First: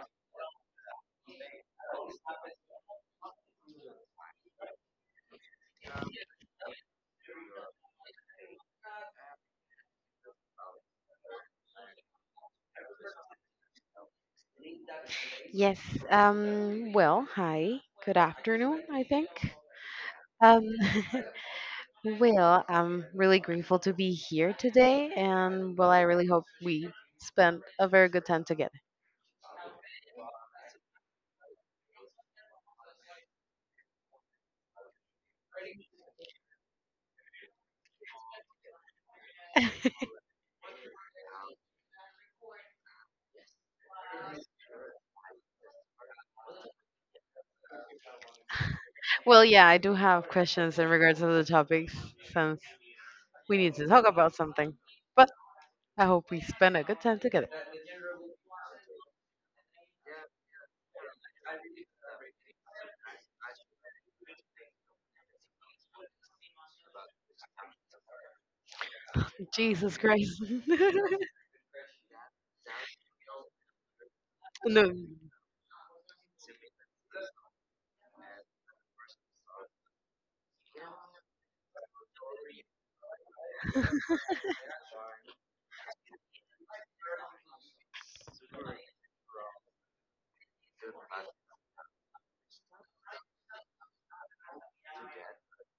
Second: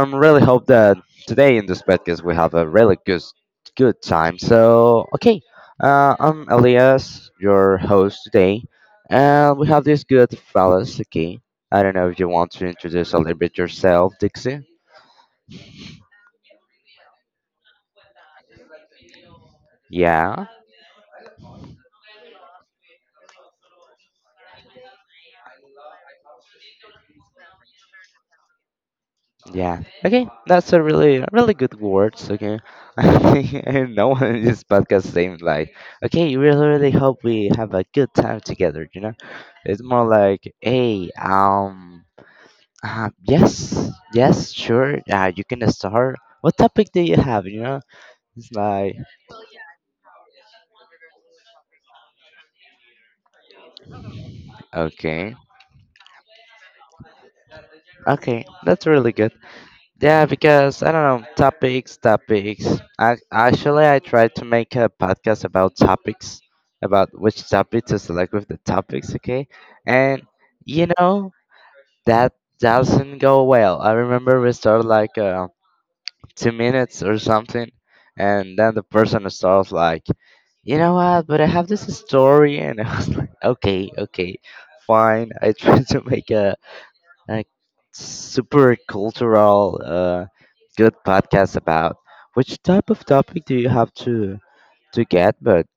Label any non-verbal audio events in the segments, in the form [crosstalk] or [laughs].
um, really hope that today in this podcast we have a really good time. I'm Elias, your host today, and we have this good fellas. Okay, I don't know if you want to introduce a little bit yourself, Dixie. Yes. Well, hi. Good afternoon, I think. Yeah, Um, [laughs] well, I'm really grateful to be here today, and, well, I really hope we spent a very good time together. yeah. Okay, that's a really good words. Okay, [laughs] I think no one in this podcast seemed like okay. You really hope we have a good time together. It's [laughs] more like hey, yes, sure, you can start. What topic do you have? You know, it's like Well, yeah, I do have questions in regards to the topics, since we need to talk about something, but okay, I hope we spend a good time together. okay that's really good. Yeah, because I don't know, topics. Actually, I tried to make a podcast about topics, about which topic to select with the topics, okay? Jesus And Christ. [laughs] you know, that doesn't go well. I remember we No. started like 2 minutes or something, and then the person starts like, you know what, but I have this story, [laughs] and I was like, okay, fine. I [laughs] tried to make a like super cultural, good podcast about. Which type of topic do you have to get? But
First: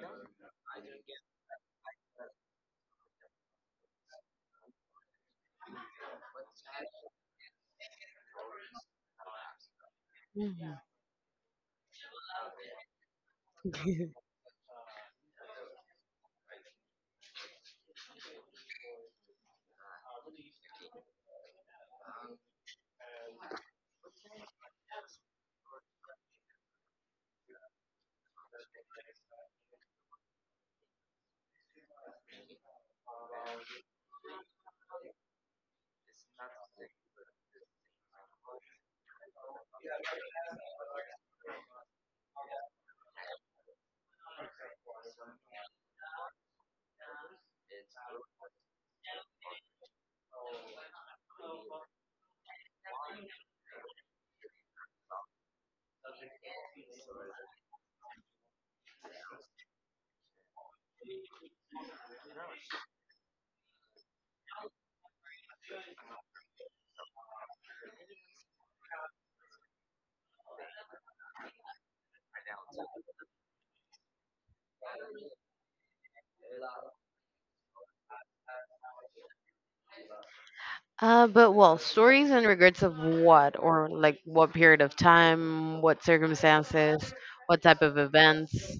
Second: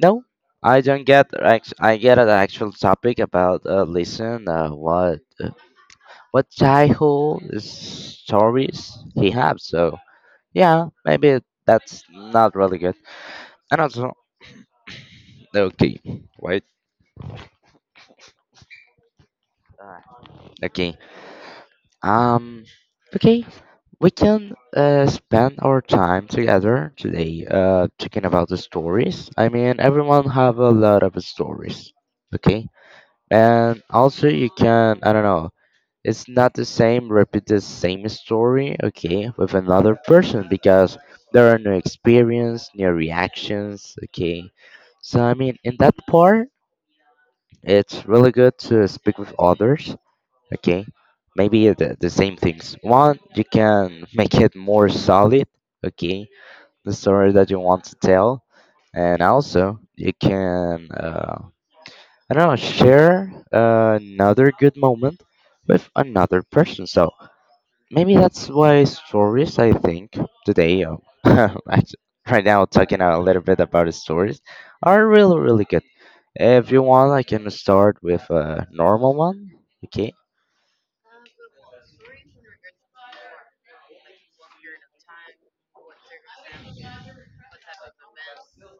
no, I don't get. Act- I get an actual topic about listen. What childhood stories he have? So Mhm. yeah, maybe that's not really good. And also [laughs] okay, wait, okay, um, okay. We can spend our time together today talking about the stories. I mean, everyone have a lot of stories, okay? And also you can, I don't know, it's not the same, repeat the same story, okay, with another person because there are new experience, new reactions, okay? So, I mean, in that part, it's really good to speak with others, okay, maybe the same things one you can make it more solid, okay, the story that you want to tell, and also you can, I don't know, share another good moment with another person. So maybe that's why stories, I think today, [laughs] act- right now talking a little bit about the stories are really good. If you want, I can start with a normal one, okay. But, well, stories and regrets of what, or like what period of time, what circumstances, what type of events.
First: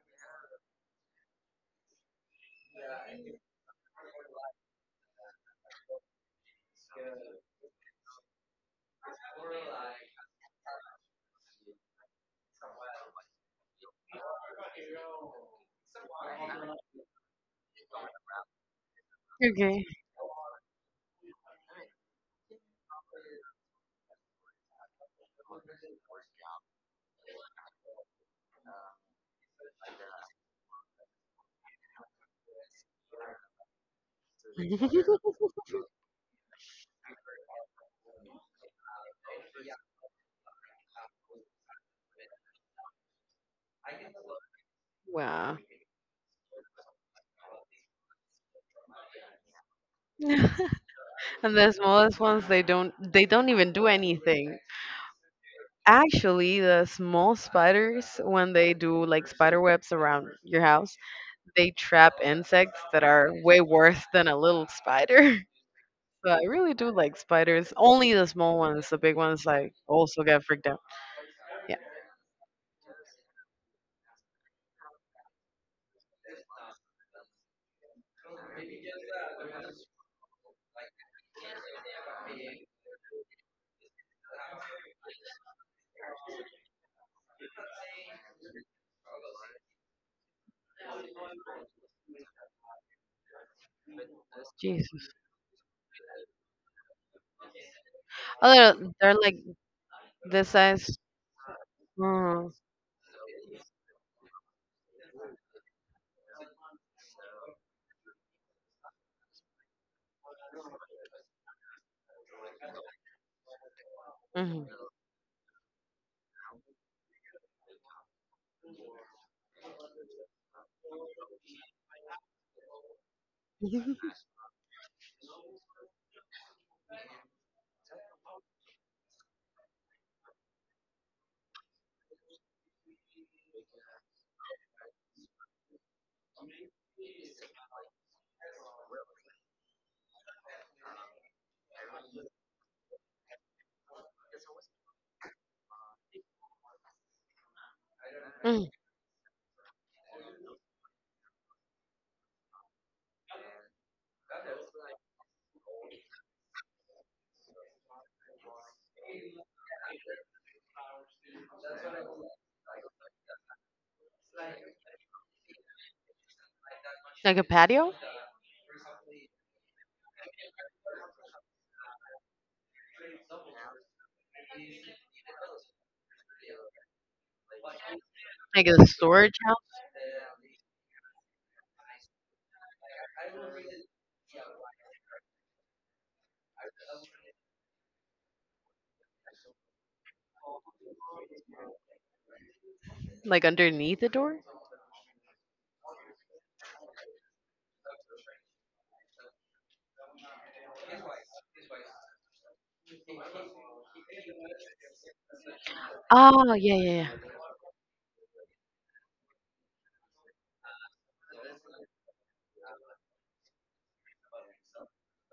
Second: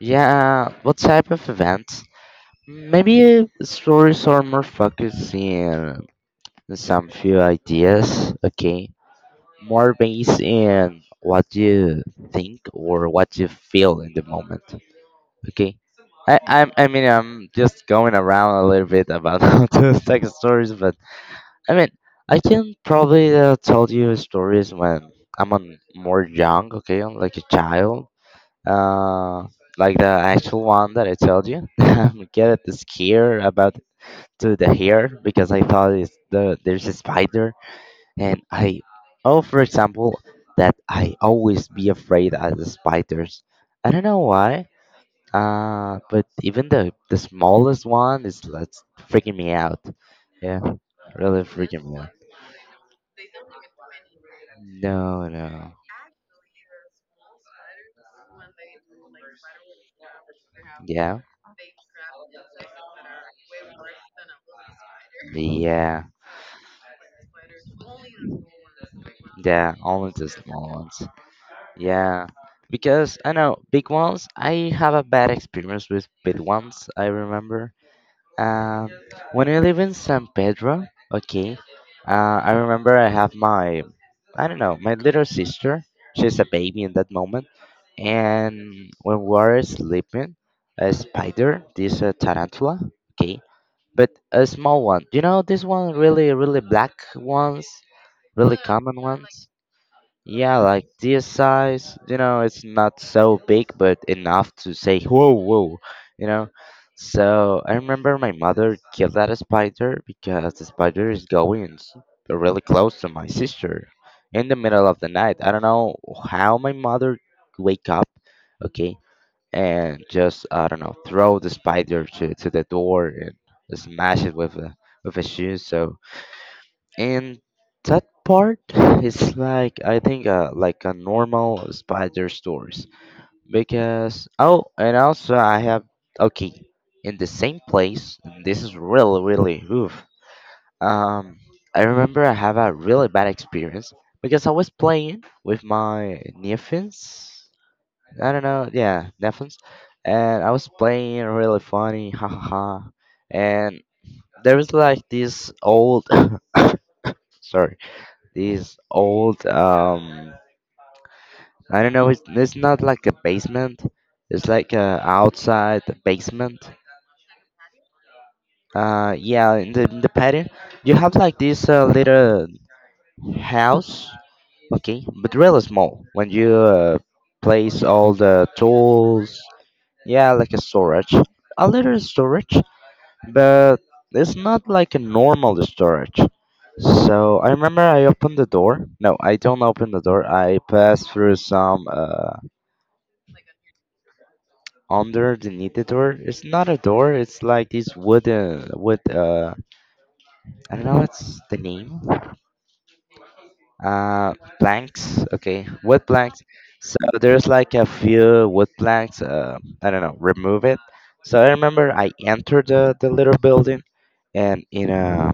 Yeah, what type of events? Maybe stories are more focused in some few ideas, okay? More based in what you think or what you feel in the moment, okay? I mean, I'm just going around a little bit about [laughs] how Okay. to take stories, but I mean, I can probably tell you stories when I'm on more young, okay? I'm like a child, uh, like the actual one that I told you. [laughs] I'm get scared about to the hair [laughs] because I thought it's the there's a spider. And I Oh, for example, that I always be afraid of the spiders. I don't know why. Wow. [laughs] But even the smallest one is that's freaking me out. Yeah, really And the freaking me out. smallest ones, they don't even do anything. No, no. Actually, the small spiders, when they do like spider webs around your house, Yeah. they trap insects that are way worse than a little spider. [laughs] Yeah. So I really do like spiders. Only the small ones. The big ones, Yeah. I Only also the get small freaked out. ones. Yeah. Yeah. Because I know big ones. I have a bad experience with big ones. I remember. Um, when I live in San Pedro, okay, I remember I have my, I don't know, my little sister. She's a baby in that moment, and when we are sleeping, a spider, this tarantula, okay, but a small one. Jesus. You know, this one really, really black ones, Oh, really they're, common they're like ones. this Yeah, like size. this size, you know, Mm. it's not so big, but enough to say, whoa, whoa, you know. So I remember my mother killed that spider because the spider is going really close to my sister in the Hmm. middle of the night. I don't know how my mother wake up, okay, and just I don't know throw the spider to the door and [laughs] smash it with a shoe. So and that part is like I think like a normal spider stories because oh and also I have okay in the same place and this is really really oof. um I remember I have a really bad experience because I was playing with my nephews. I don't know, Mm. yeah, nephews. And I was playing really funny, [laughs] ha ha ha, and there was like this old [laughs] [coughs] sorry, these old I don't know, it's not like a basement, it's like a outside basement. Like a patio? Yeah, in the patio, you have like this little house, okay, but really small when you, place all the Like a tools. storage house? Yeah, like a storage, a little storage, but it's not like a normal storage. So I remember I opened the door. No, I don't open the door. I passed through some. Like underneath the door? Under the knitted door. It's not a door. It's like this wooden wood. I don't know what's the name. Planks. Okay, wood planks. Oh, yeah, yeah, So yeah. there's like a few wood planks. I don't know. Remove it. So I remember I entered the little building, and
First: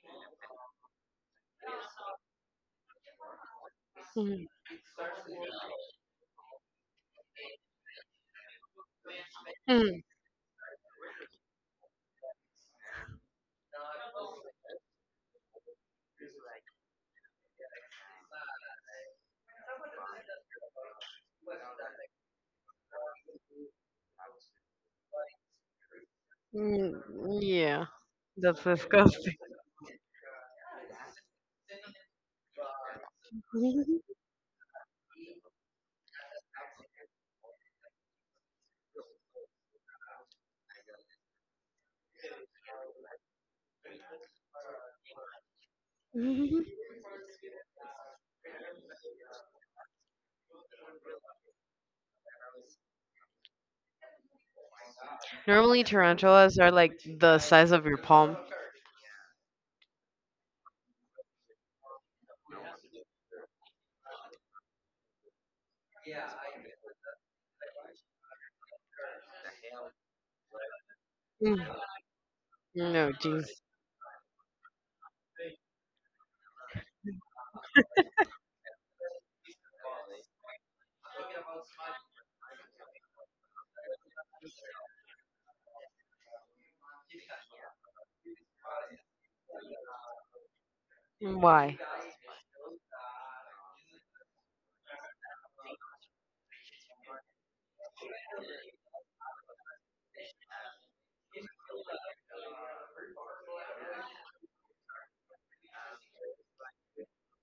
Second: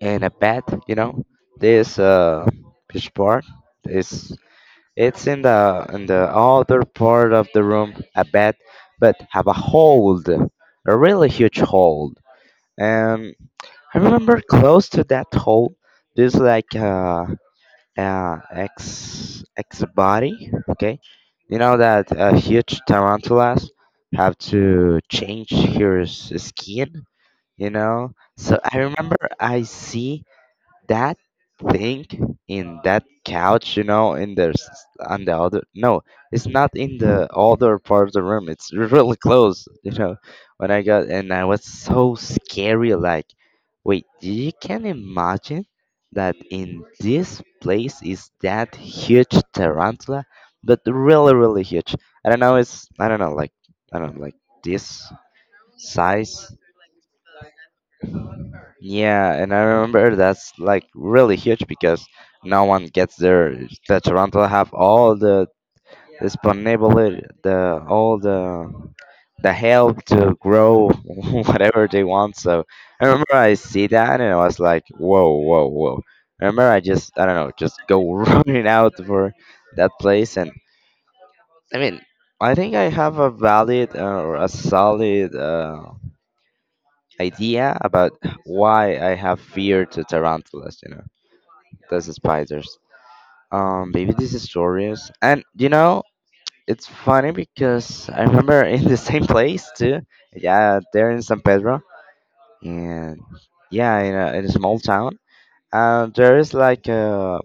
in a bed, you know, this fish bar. This Mhm. It's in the other part of the room, a bed, but have a Mm. hole, a really huge hole. And I remember close to that hole, there's like a ex body. Okay, you know that huge tarantulas have to change his skin. Mm. You Yeah. know, so That's I remember disgusting. I see that thing in that couch, you know, in the on the other, no, it's not in the other part of the room. It's [laughs] really close, you know. When I got and I was so scary, like, wait, you can imagine that [laughs] in this place is that huge tarantula, but really, really huge. I don't know. It's I don't know, like I don't know, like this Normally, size. tarantulas are like the size of your palm. Yeah, and I remember that's like really huge because no one gets there. The Toronto have all the disponibility, the all the help to grow [laughs] Mm. whatever they want. So I No, remember I jeez. see that and I was like, whoa, whoa, whoa. I remember I just I don't know, just go [laughs] running out for that place. And I mean, I think I have a valid or a solid idea about why I have fear to tarantulas. You know, Why? that's spiders. Maybe this is stories. And you know, it's funny because I remember [laughs] in the same place too. Yeah, there in San Pedro, and yeah, in a small town. There is like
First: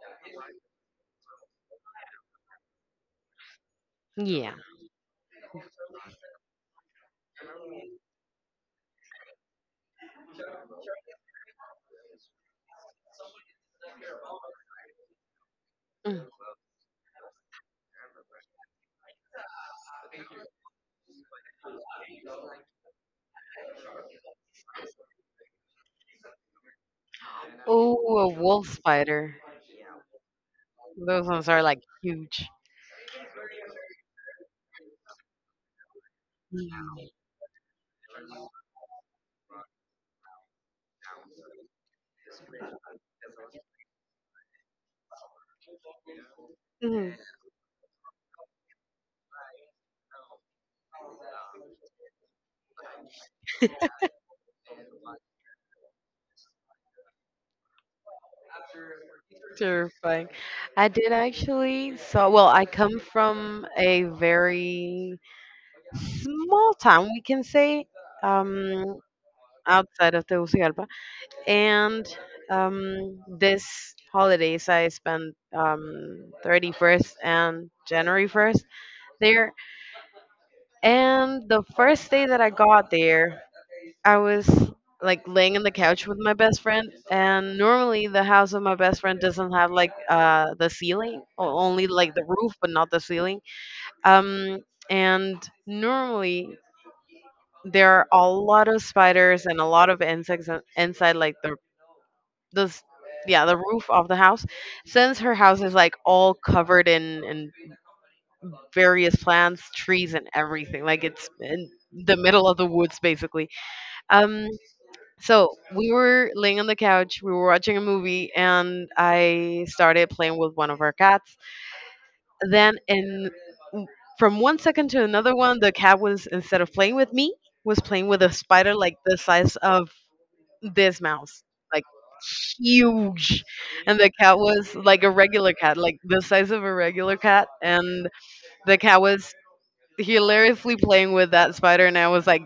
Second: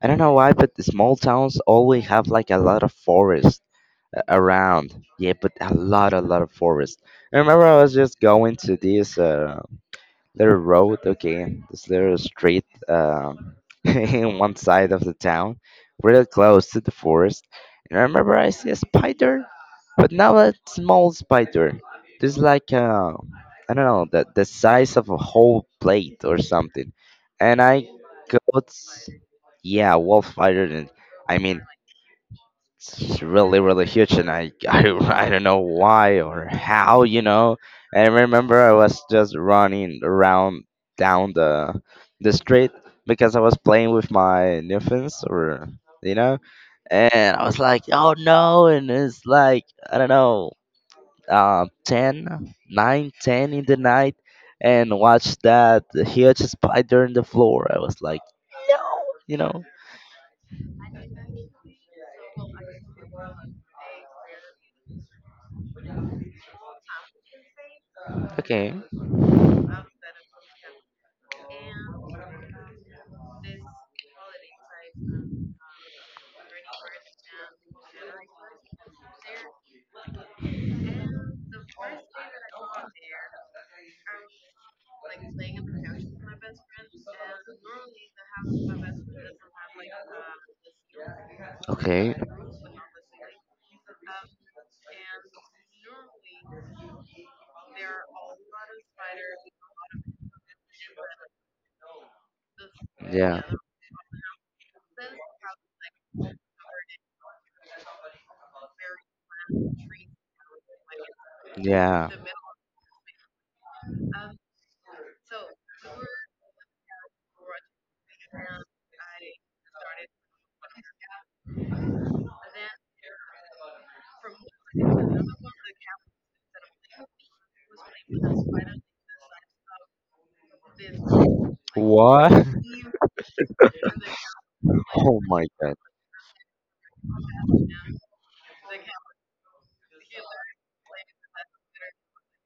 I don't know why, but the small towns always have like a lot of forest Yeah. around. Yeah, but a lot of forest. I remember I was just going to this. Little road, okay, this little street, [laughs] in one side of the town, real Mm. close to the forest. And I remember I see a spider, but now a small spider. This is like I don't know, the size of a whole plate or something. And I Oh, a wolf got, spider. yeah, wolf spider. And Those I ones mean are like huge. it's really really huge and I, [laughs] I don't know why or how, you know. I remember I was just running around down the street because I was playing with my newfins or, you know, Mhm. and I was like oh no and it's like I don't know, uh, 10, 9, 10 in the night and watch that huge spider in the floor, I was like, you know, Terrifying. I did, actually. So, well, I come from a very small town, we can say, okay, um, outside of Tegucigalpa. And, this holidays, I spent, 31st and January 1st there. And the first day that I got there, I was like laying on the couch with my best friend, and normally the house of my best friend doesn't have like the ceiling, or only like okay, the roof, but not the ceiling. Um, and normally there are a lot of spiders and a lot of insects inside like the, this, yeah. yeah, the roof of the house, since her house is like all covered in various plants, trees, and everything, like it's in Yeah. the middle of the woods basically. Um, So we were laying on the couch, we were watching a movie, and I started playing with one of our cats. Then, in from one second to another one, the cat was, instead of playing with me, was playing with a spider, like the size of this mouse, like What? [laughs] huge. And the cat was like a Oh my regular god. cat, like the size of a regular cat. And the cat was hilariously playing with that spider, and I was like,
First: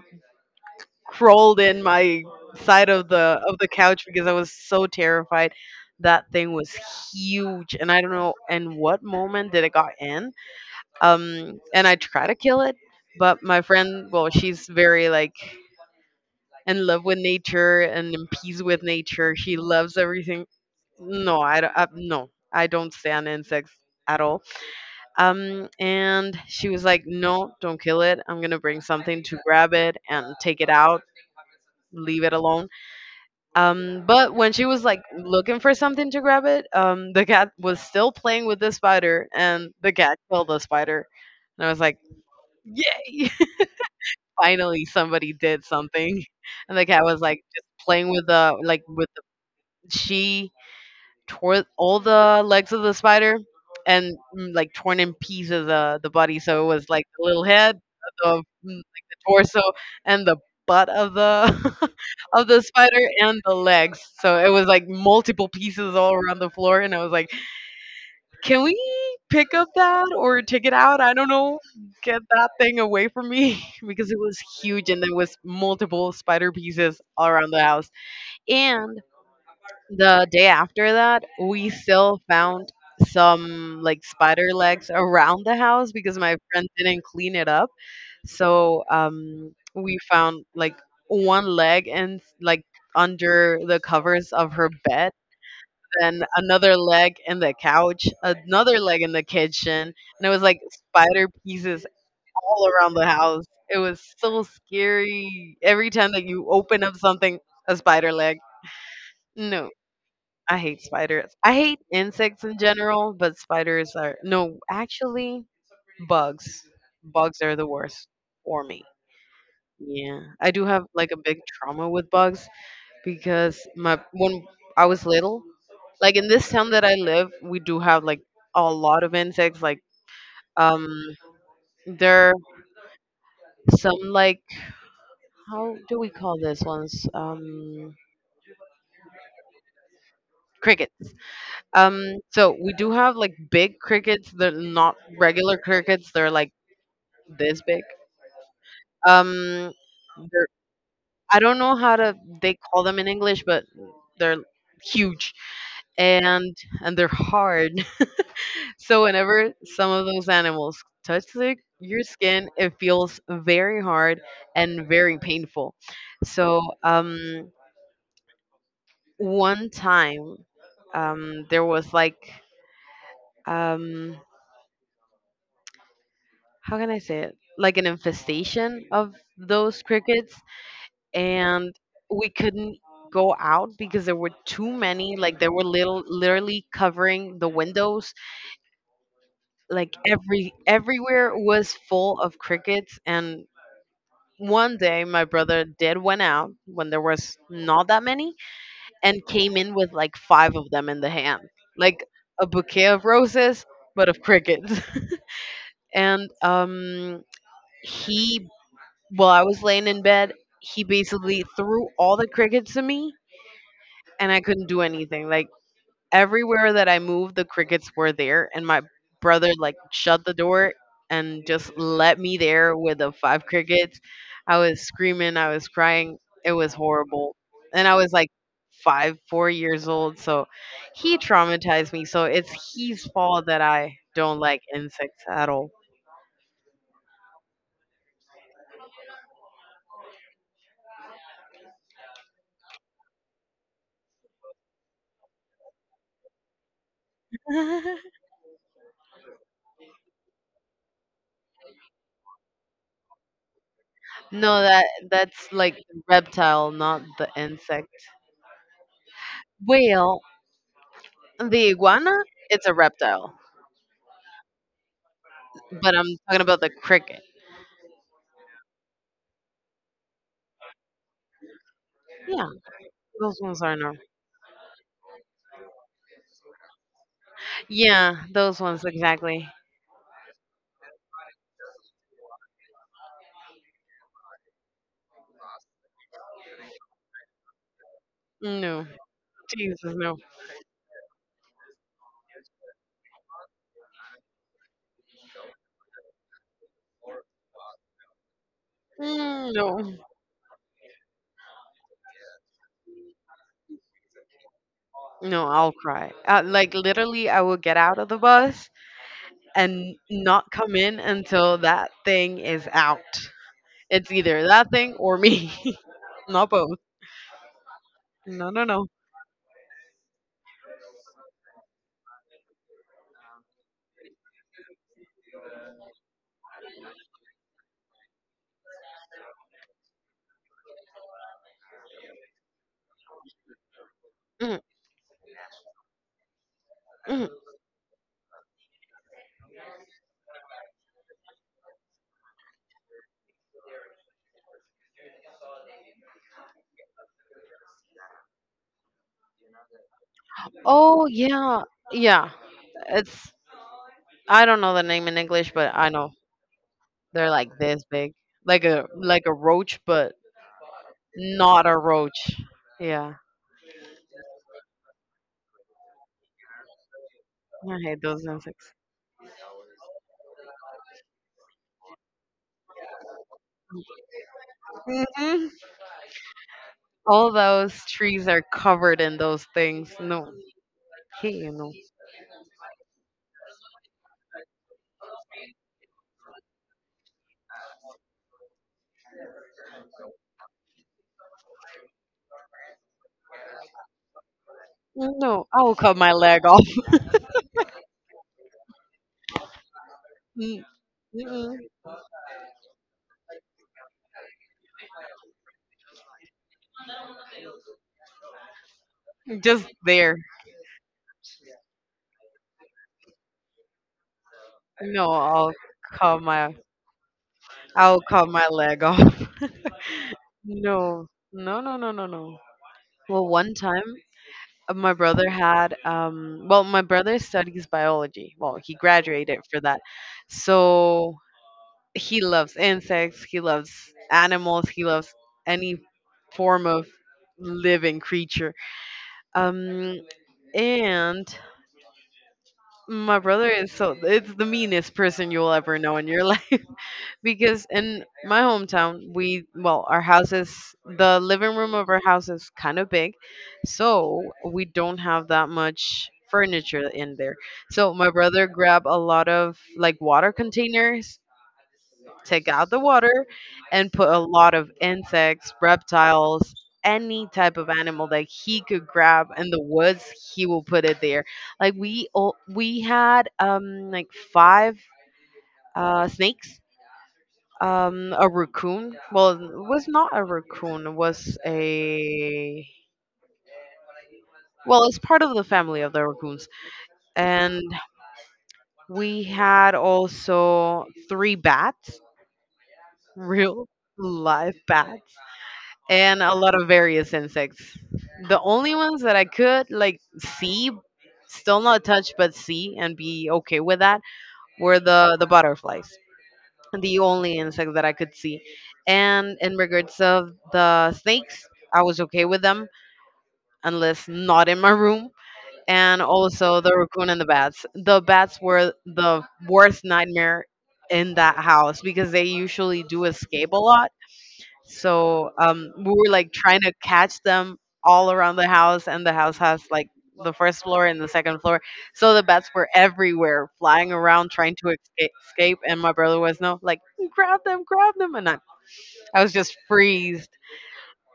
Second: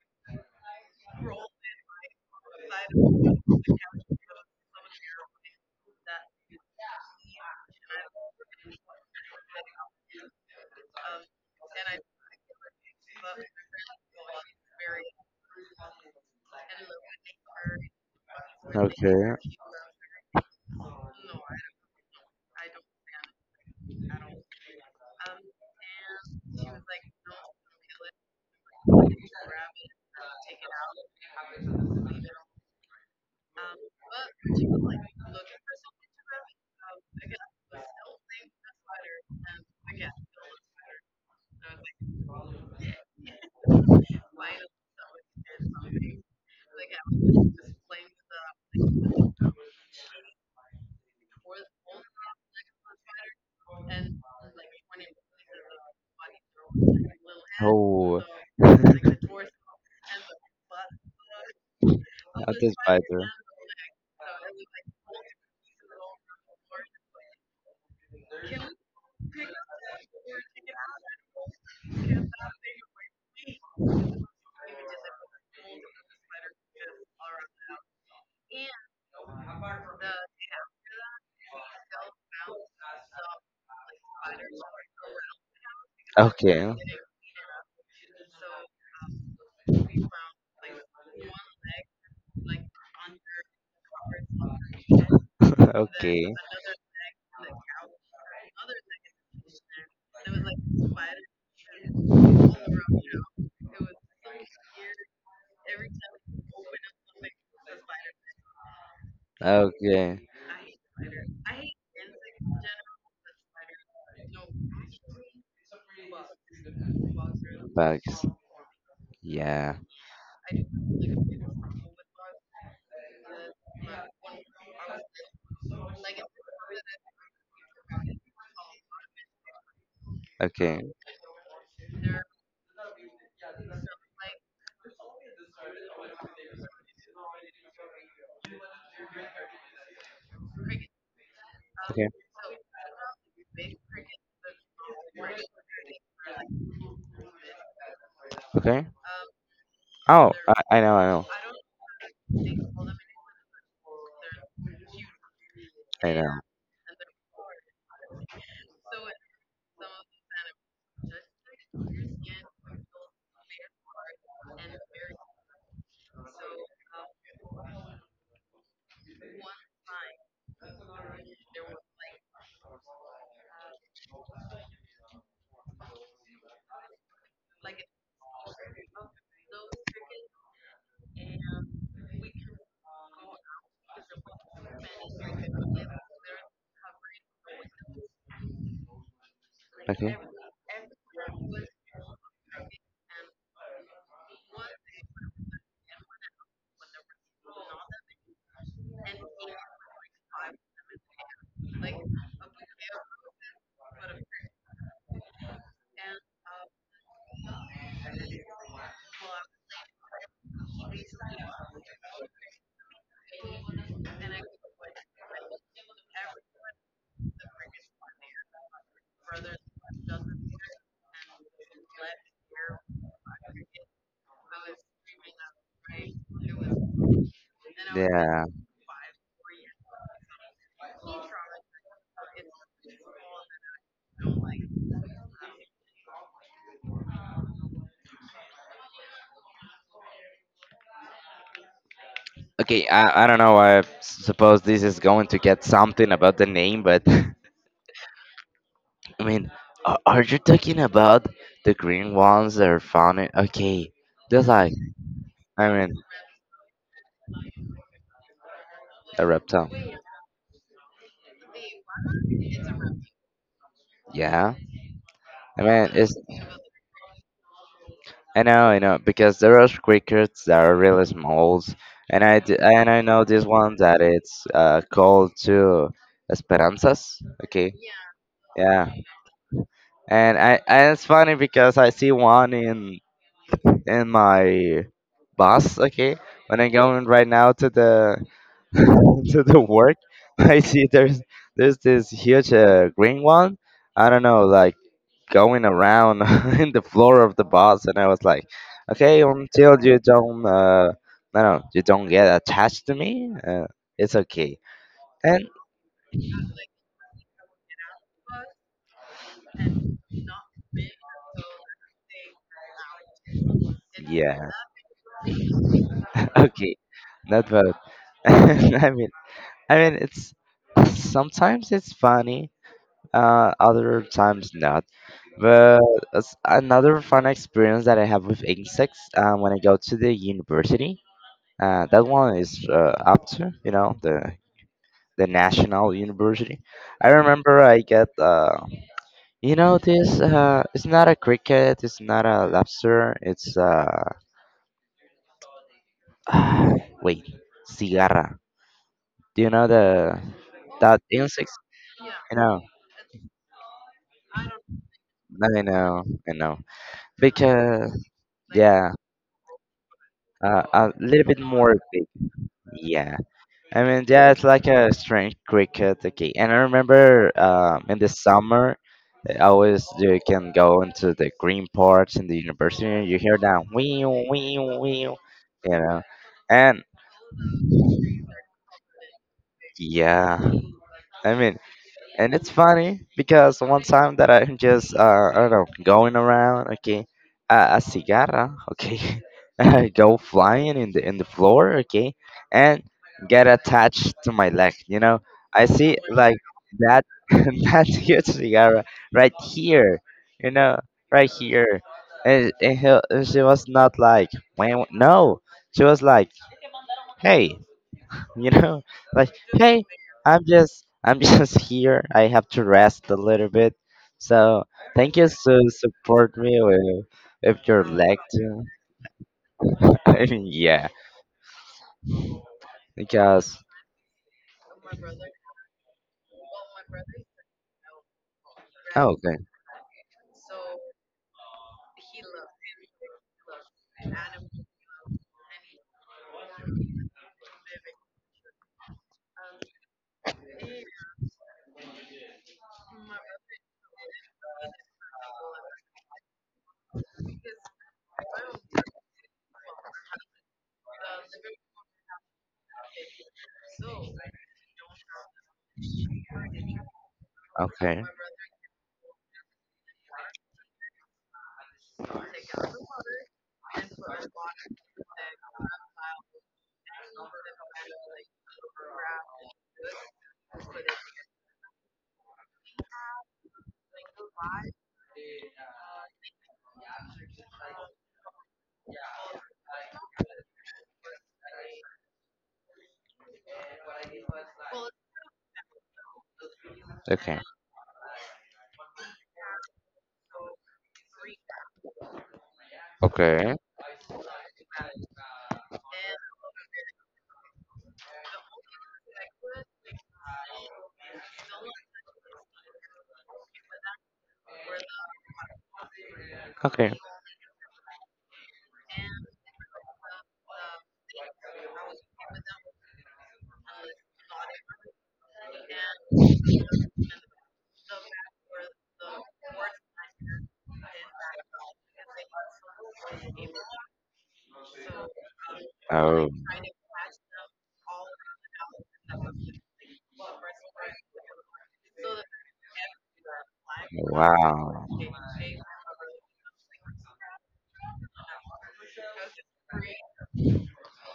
crawled in my side of the couch because I was so terrified. That thing was huge, and I don't know in what moment did it got in. And I try to kill it, but my friend, well, she's very like in love with nature and in peace with Okay. nature. She loves everything. No, I don't stand insects at all. And she was like, no, don't kill it, I'm gonna bring something to grab it and take it out, leave it alone. But when she was like looking for something to grab it, the cat was still playing with the spider, and the cat killed the spider. And I was like, "Yay! [laughs] Finally, somebody did something." And the cat was like just playing with the, like, with the, she tore all the legs of the spider, and, like, torn in pieces, the body. So it was like the little head, Oh. the, [laughs] like, the torso, and the butt of the [laughs] of Not the the spider spider. and the legs. So it was like multiple pieces all around the floor, and I was like, "Can we pick up that or take it out? I don't know. Get that thing away from me [laughs] because it was huge and there was multiple spider pieces all around the house." And the day after that, we still found some like spider legs around the house because my friend Okay. didn't clean it up. So, we found like one leg and, like, under the covers of her bed, [laughs] then Okay. another leg in the couch, another leg in the kitchen, and it was like spider pieces all around the house. It was so scary. Every time that you open up something, a spider leg. No. Okay. I hate spiders. I hate insects in general, but spiders are no, actually, bugs. Bugs are the worst Bugs. for me. Yeah. Yeah. I do have like a big trauma with bugs because my when I was little, like in this town that I live, we do have like a lot of insects, like, Okay. um there are some, like, how do we call this ones? Crickets. Okay. um so we do have like big crickets, they're not regular crickets, they're like this big. Okay. Um, Oh, they're, I know. I know. I don't know how to they call them in English, but they're huge I know. and and they're hard. [laughs] So whenever some of those animals touch your skin, it feels very hard and very painful. So, one time, there was like, um, how can I say it? Like an infestation of those crickets, and we couldn't go out because there were too many, like there were little literally covering the windows, like Okay. Everywhere was full of crickets. And one day my brother did went out when there was not that many and came in with like five of them in the hand, like a bouquet of roses, but of crickets. [laughs] And he, while I was laying in bed, he basically threw all the crickets to me, and I couldn't do anything. Like, everywhere that I moved, the crickets were there, and my brother like shut the door and just let me there with the five crickets. I was screaming, I was crying. It was horrible, and I was like Yeah. five, 4 years old, so he traumatized me. So it's his fault that I don't like insects at all. Okay, I don't know. I suppose this is going to get something about the name, but [laughs] I [laughs] No, mean, are you talking about the green ones that are found in? Okay, just like that that's I like mean, reptile, not the insect. a reptile. Well, the iguana, it's a reptile, Yeah, I mean, but I'm it's talking about the cricket. I know, because there are crickets that are really small, and and I know Those this ones one are no. that it's called to esperanzas. Okay, Yeah, those ones yeah, exactly. And it's funny because I see one in and my boss. Okay, when I'm going right now to the [laughs] No, to the Jesus, work, no. [laughs] I see there's this huge green one. I don't know, like going around [laughs] in the floor of the bus, and I was like, okay, Mm, no, until you don't, no, no, you don't get attached to me, it's okay. no. And I'll cry. Like, literally, I will get out of the bus and not come in until that thing is out. It's either yeah, that thing or me, [laughs] [laughs] not okay, both. not bad. [laughs] No, no, no. I mean, I mean, it's sometimes it's funny, other times not. But another fun experience that I have with insects when I go to the university, that one is up to, you know, the Mm. National university. I mm. remember I get, you know, this, it's not a cricket, it's not a lobster, it's, [sighs] wait, cigarra. Do you know that Oh, insects? yeah, yeah. I know, It's I don't know the name in English, I but I know, know I know. they're like this Because, big, yeah, like a roach, but a little bit not more. a roach. Yeah, Yeah, I mean, yeah, it's like a strange cricket. Okay, and I remember I in hate the those insects. summer, I always you can go into the green parts in the university, and you hear that wee wee wee, hmm know, and All those trees are covered in those things. No, yeah, I hey, mean, no, and it's funny because one time that I'm just, I don't know, going around, okay, a cigarra, okay, [laughs] I go flying in the floor, okay, and get attached to my leg. no, I I'll see cut my like leg off. that [laughs] that huge cigarra right here, you Mm. know, right Mm-mm. here, and she was not like, "Wah, wah," no, she was like, "Hey, you know [laughs] like Just hey there. I'm just I'm [laughs] just here. I have to rest a little bit, so No, thank you I'll to cut support my, me with, if you're I'll like cut my to." leg off. [laughs] [laughs] I mean, yeah, No, no, no, no, no, no. Well, one because. time, my brother had, well, my brother studies biology. Well, he Oh, okay, graduated for that. So he loves insects, he loves animals, he loves any form of living creature. Um, and my brother is, so it's the meanest person you'll ever know in your [laughs] life, because in my hometown, we well, our house is, the living room of our house is kind of big, so we don't have that much furniture in there. So okay, my brother grabbed a lot of like water containers, take out the water, and put a lot of insects, reptiles, any type of animal that he could grab in the woods, he will put it there. Like, we had, like, five snakes, a raccoon, well, it was not a raccoon, it was a, well, it's part of the family of the raccoons. okay, And we had also three bats, okay, real live bats, and a lot of various insects. The only ones that I could like see, still not touch but see and be okay with that, were the butterflies. okay. The only insect that I could see. And in regards of the snakes, I was okay with them, unless not in my room. And also the raccoon and the bats. The bats were the worst nightmare in that house because they usually do escape a lot. So, we were Oh, like trying to catch them all around the house, and the house has like the first floor and the second floor. So the bats were everywhere, flying around, trying to wow. Escape. And my brother was no like, grab them, and I was just freezed.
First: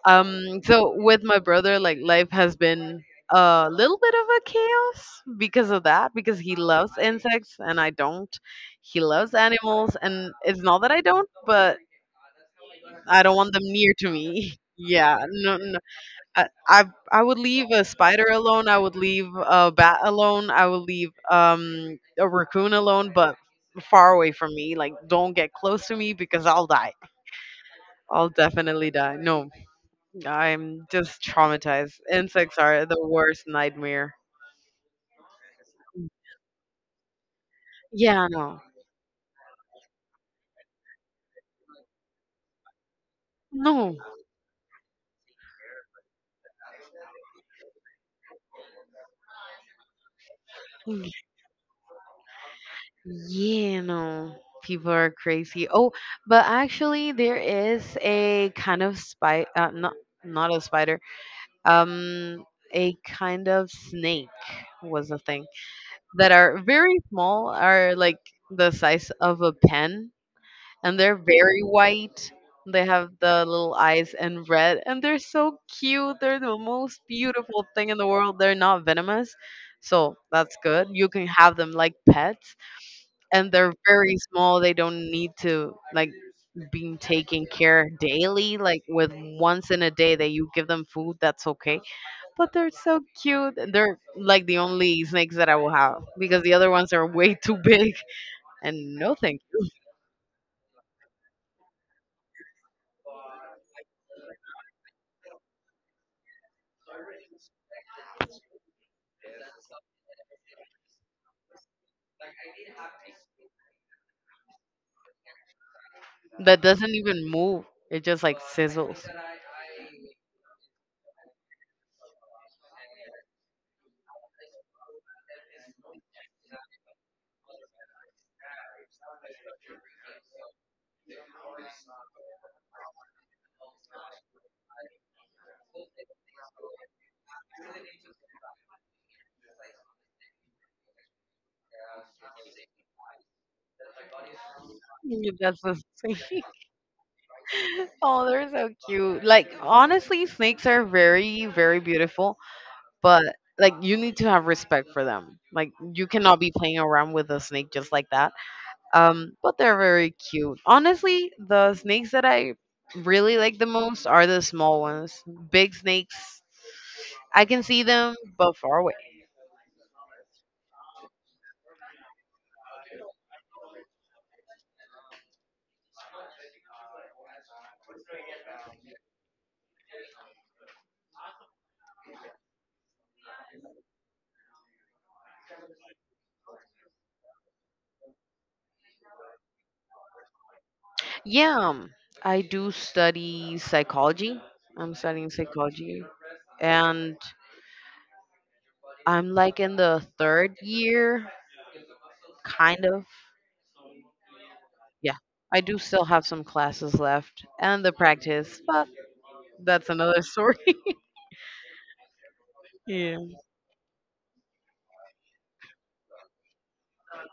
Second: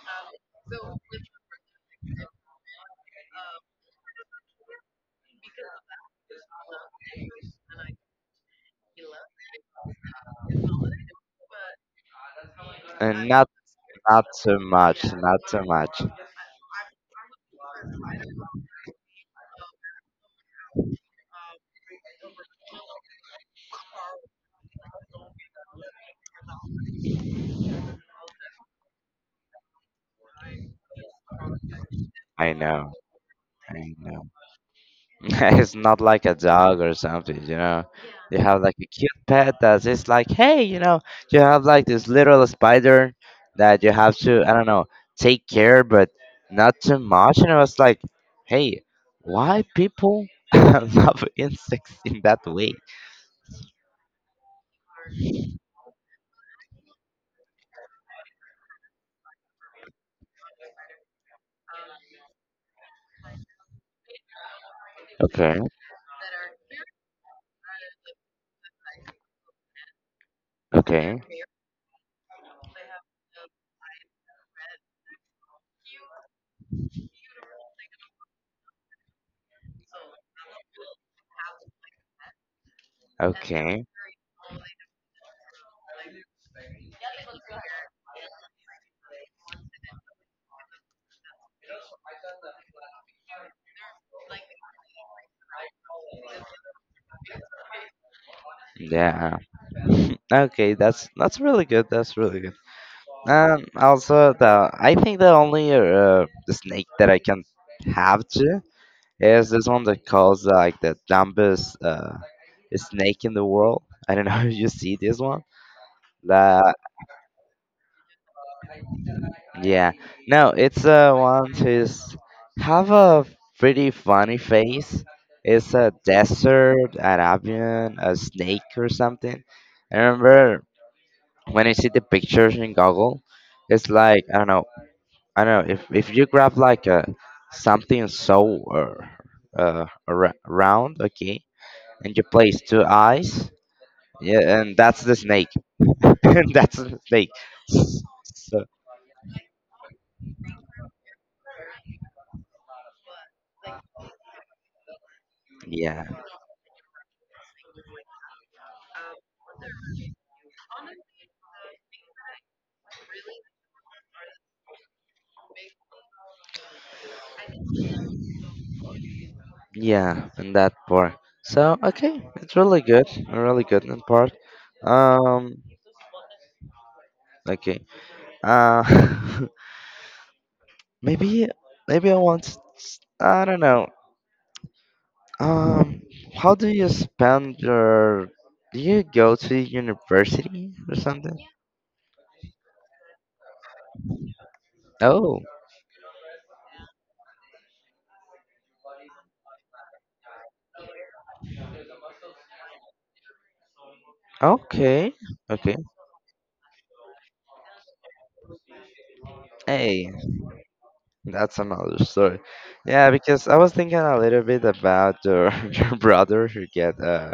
So with my brother, like, life has been a little bit of a chaos because of that, because he loves insects and I don't. He loves animals, and it's not that I don't, but I And don't not, want them near to not me. too [laughs] much, Yeah, not no, too no. much. I, I, I would leave a spider alone. I would leave a bat alone. I would leave a raccoon alone, but far away from me. Like, don't get close to me because I'll die. I'll definitely die. No, I'm just traumatized. I Insects are know, the worst I nightmare. know. [laughs] It's not like a dog or something, you know. Yeah, You have no, like a cute pet that's just like, hey, you have like this little spider that you no. have to, I don't know, take care, but not too much. And I was like, hey, why people [laughs] love insects in that way? Yeah, no, people are crazy. Oh, but actually, there is a kind of spider, not a spider, um, a kind of snake was the thing Okay, that are very small, are like the size of a pen, and they're okay, very white. They have the little eyes and red, and they're so cute. They're the most beautiful thing in the world. They're not venomous, so that's good. You can have them like pets and they're okay, very small. They don't need to like being taken care daily. Like with once in a day that you give them food, that's okay. But they're so cute. And they're like the only snakes that I will have because the other ones are way [laughs] too big. And no yeah. thank [laughs] Okay, that's really good. That's really good. And also, the I think the only snake that I can have to is this one that calls like the dumbest snake in the world. [laughs] I don't know [laughs] if you see this one. you. That The doesn't even move. It just like sizzles. [laughs] Yeah, no, it's one who's have a pretty funny face. It's a desert Arabian, a snake or something. I remember when I see the pictures in Google, it's like I don't know if you grab like a something so round, okay, and you place two eyes, yeah, and that's the snake. That's the [laughs] thing. [laughs] And that's the snake. Oh, they're So so cute. Like honestly, snakes are very, very beautiful. But like you need to have respect for them. Like yeah, you cannot be playing around with a snake just like that. But they're very cute. Honestly, the snakes that I really like the most are the small ones. Big snakes, I can see them, but far away. yeah, and that part. So, okay, it's really good, really good in part. Um, okay. Uh, [laughs] maybe maybe I want. I don't know. Um, how do you spend your? Do you go to university or something? Yeah, I do study psychology. I'm studying Oh, psychology, and I'm like in the third year, kind of. okay, Yeah, I okay. do still have some classes left and the practice, but that's Hey, another story. [laughs] that's another story. Yeah, Yeah. because I was thinking a little bit about your, [laughs] your brother who get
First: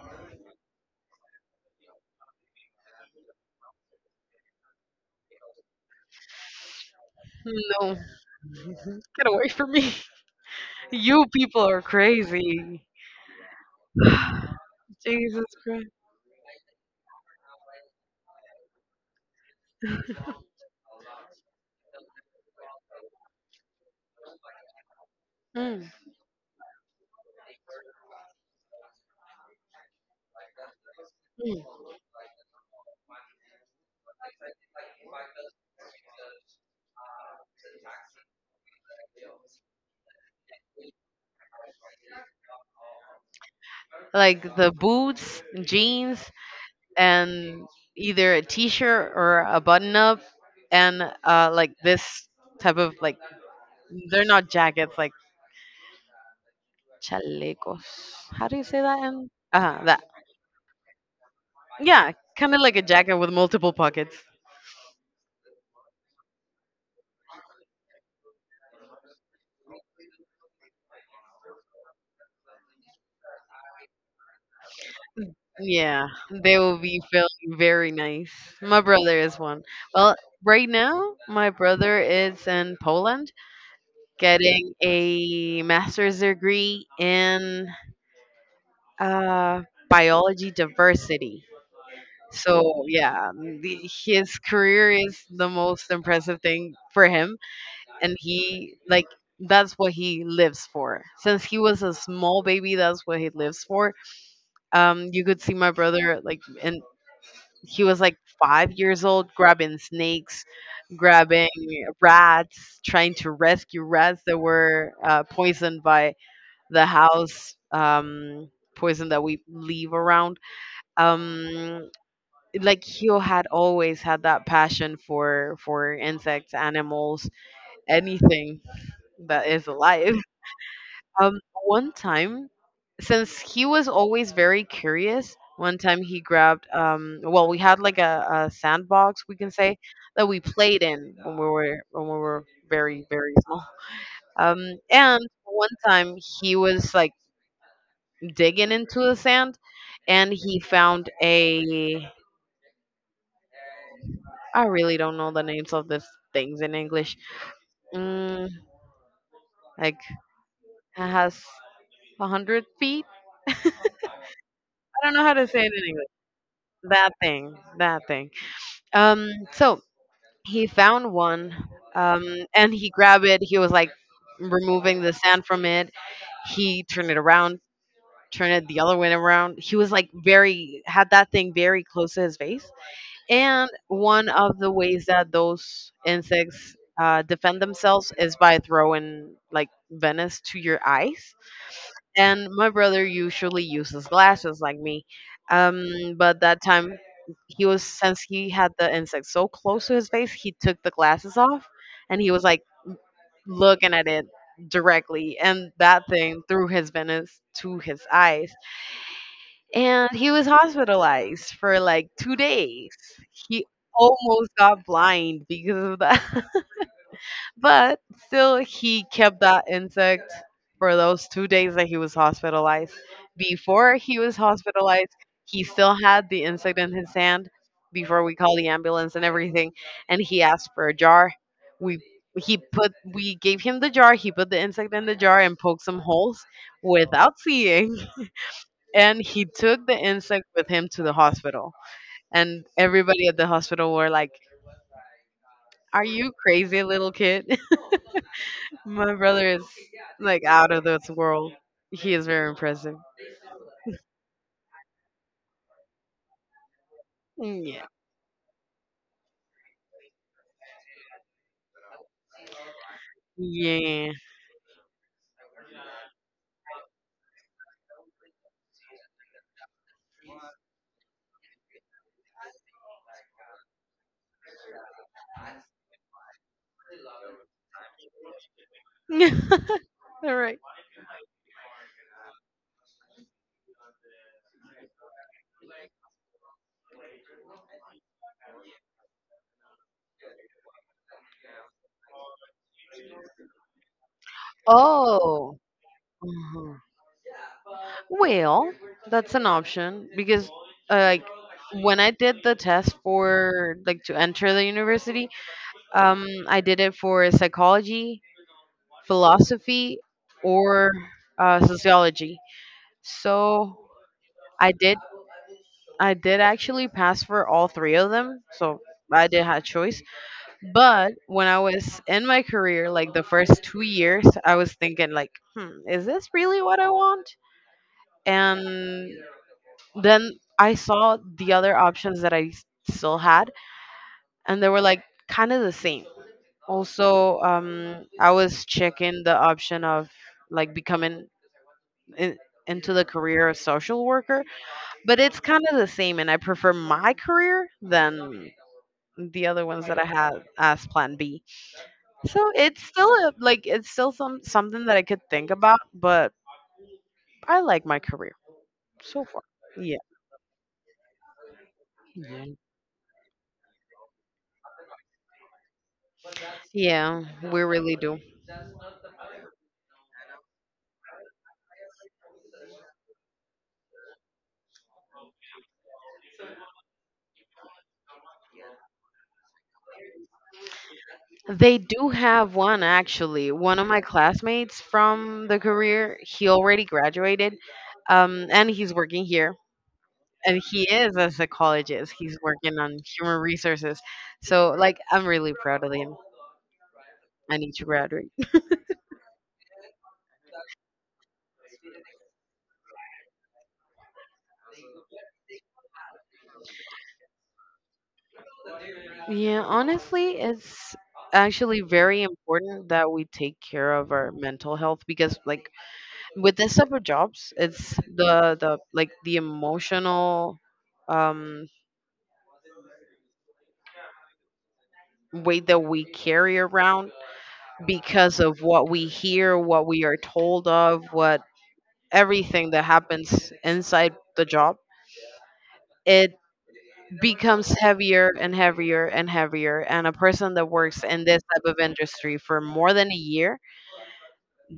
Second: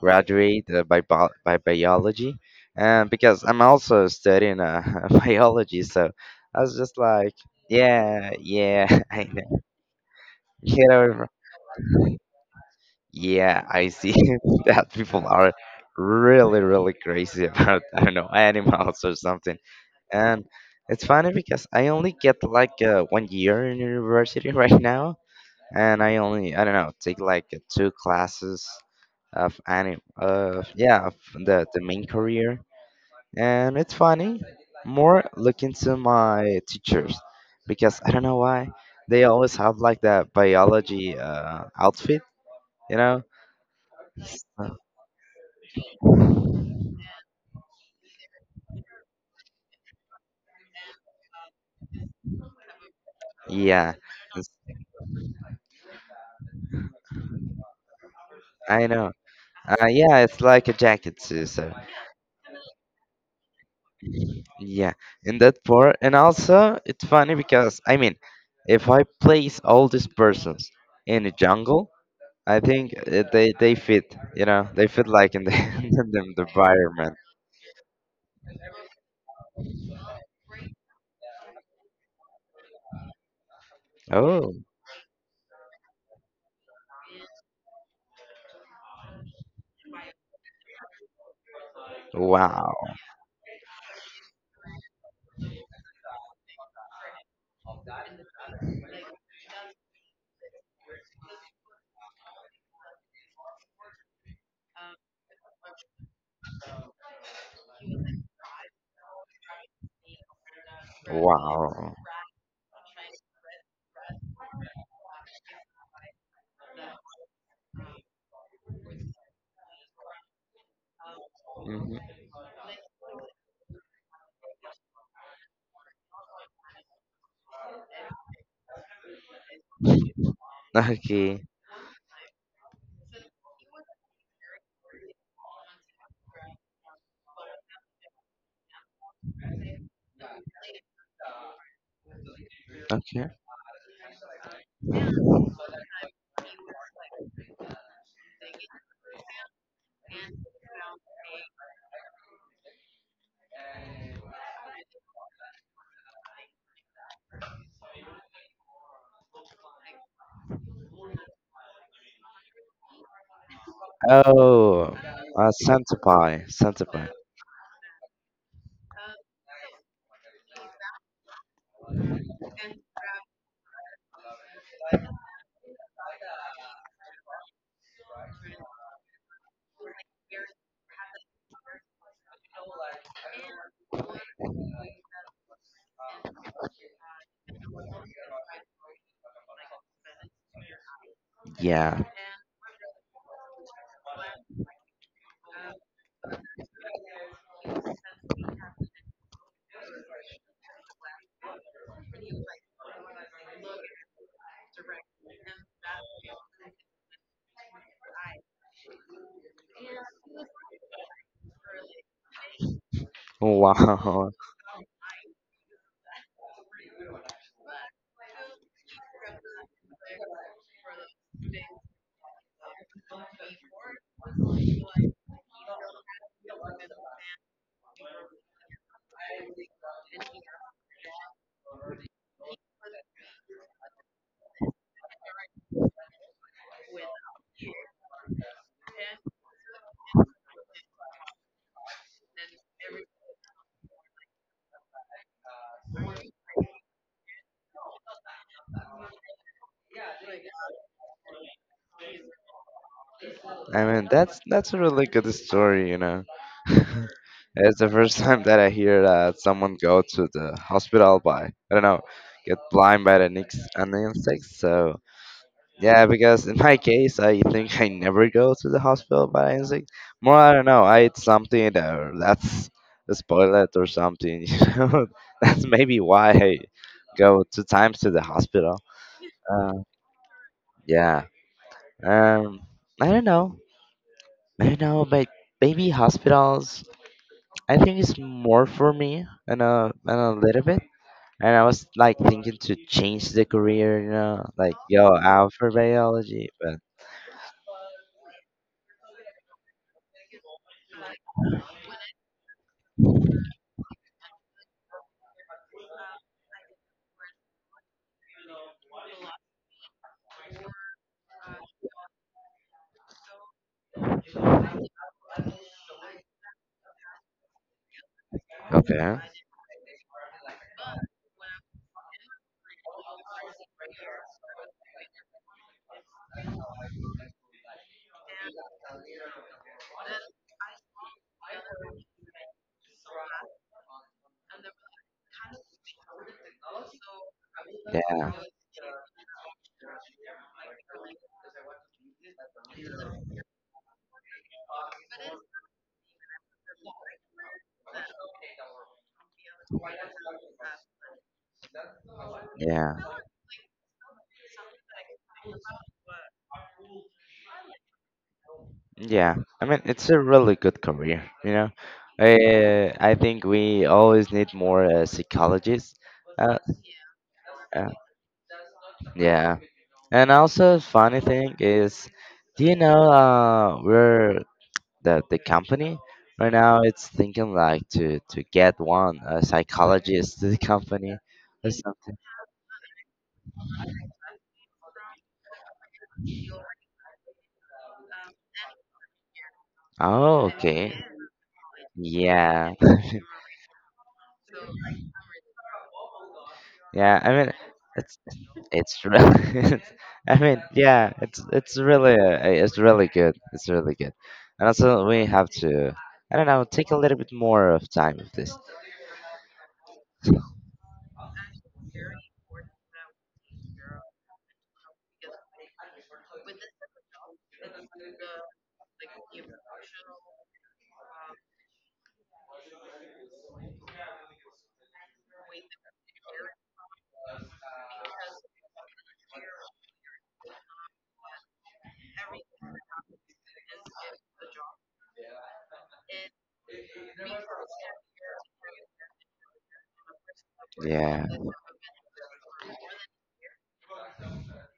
graduate, by biology, and because I'm also studying [laughs] biology, so I was just like, No, yeah, yeah, [laughs] [laughs] I get away know. from me. [laughs] Get You over. people are crazy. Yeah, I see [sighs] [laughs] that people Jesus are Christ. really, really crazy [laughs] about, I don't know, animals or something. And it's funny because I only get like 1 year in university [laughs] right now, Mm, and I only, I don't know, take like two classes yeah, of the mm. the main career. And it's funny, more looking to my teachers because I don't know why they always have like that biology outfit, you know. Like the boots, jeans, and either a t-shirt or a button-up, and like this type of like Yeah, they're it's- not jackets, like chalecos. How do you say I that? know. In? That Yeah, it's like a jacket too. So yeah, kind of like a jacket with multiple pockets. yeah, in that part, and also it's funny because I mean, if I place all these persons in a jungle, I think they fit. They fit like in the [laughs] in Yeah, the they will be environment. feeling very nice. My brother is one. Well, right now, my brother is in Poland Oh, getting a master's degree in uh, biology diversity. wow, So, yeah, his career is the most impressive thing for him. And he, like, that's what he lives for. Since he was a small baby, that's what he lives for. You could see my brother, like, in He was like 5 years old, grabbing snakes, grabbing wow. rats, trying to rescue rats that were poisoned by the house poison that we leave around. Um, Hmm. like he had always had that passion for insects, animals, anything that is alive. Okay, One time, since he was always very curious, one time he grabbed, well, we had like a sandbox, we can say, that we played in when we were very okay. very small. And one time he was like digging into the sand, and he found a. I really don't know the names of these things in English. Mm, like it has 100 feet. Oh, I don't know how to say it in Santa English. Pie, Santa Pie. That thing, that thing. So he found one, um, and he grabbed it. He was like removing the sand from it. He turned it around, turned it the other way around. He was like very had that thing very close to his face. And one of the ways that those insects defend themselves is by throwing like venomous to your eyes, Yeah. and my brother usually uses glasses like me. Um, but that time, he was since he had the insect so close to his face, he took the glasses off and he was like looking at it directly, and that thing through his veins to his eyes. And he was hospitalized for like 2 days. He Wow. almost got blind because of that. [laughs] But still, he kept that insect for those 2 days that he was hospitalized. Before he was hospitalized, he still had the insect in his hand before we called the ambulance and everything. And he asked for a jar. We he put we gave him the jar. He put the insect in the jar and poked some holes without seeing. And he took the insect with him to the hospital. And everybody at the hospital were like, "Are you crazy, little kid?" My brother is like out of this world. He is very impressive. I mean, that's a really good story. [laughs] It's the Yeah. first time that I hear that someone go to the hospital by, I don't know, get blind by the nicks and the Yeah. insects. So, yeah, because in my case, I think I never go to the hospital by insects. More, I don't know, I eat something that, that's spoiled or something, [laughs] you know. That's maybe why I go two times to the hospital. [laughs] Uh, All right. yeah. Um, I don't know. I know, but baby hospitals, I think it's more for me and a little bit. And I was like thinking to change the career, like go out Oh. for biology, but Mhm. Well, that's an option because like when I did the test for like to enter the university, I did it for psychology, philosophy, or sociology. So I did I did actually pass for all three of them. So okay, I did have choice. But when I was in my career, like the first 2 years, I was thinking like, hmm, is this really what I want? And then I saw the other options that I still had, and they were like kind of the same. Also, yeah, I was checking the option of like becoming in, into the career of social worker, but it's kind of the same, and I prefer my career than the other ones that I had as Plan B. So it's yeah, still like it's still something that I could think about, but I like my career so yeah. far. I mean, Yeah. it's a really good career. Yeah. I think we always need more psychologists. Uh, Yeah, we uh, really do. Yeah. And also, funny thing is, do you know where the company right now? It's thinking like to get one a psychologist to the company or They do something. have one actually. One of my classmates from the career, he already graduated, and he's working here. Oh, And he okay. is a psychologist. He's Yeah, working [laughs] on human resources. So, like, I'm really proud of him. yeah. I mean, I need to it's graduate. it's really. [laughs] I mean, yeah. It's really, it's really good. It's really good. And also, we have to. I don't know. Take a little bit more of time with this. Yeah, honestly, it's actually very important that we take care of our mental health because like with this type of jobs, it's the like the emotional um weight that we carry around because of what we hear, what we are told of, what everything that happens inside the job. It becomes heavier and heavier and heavier. And a person that works in Yeah, this type of industry for more than a year,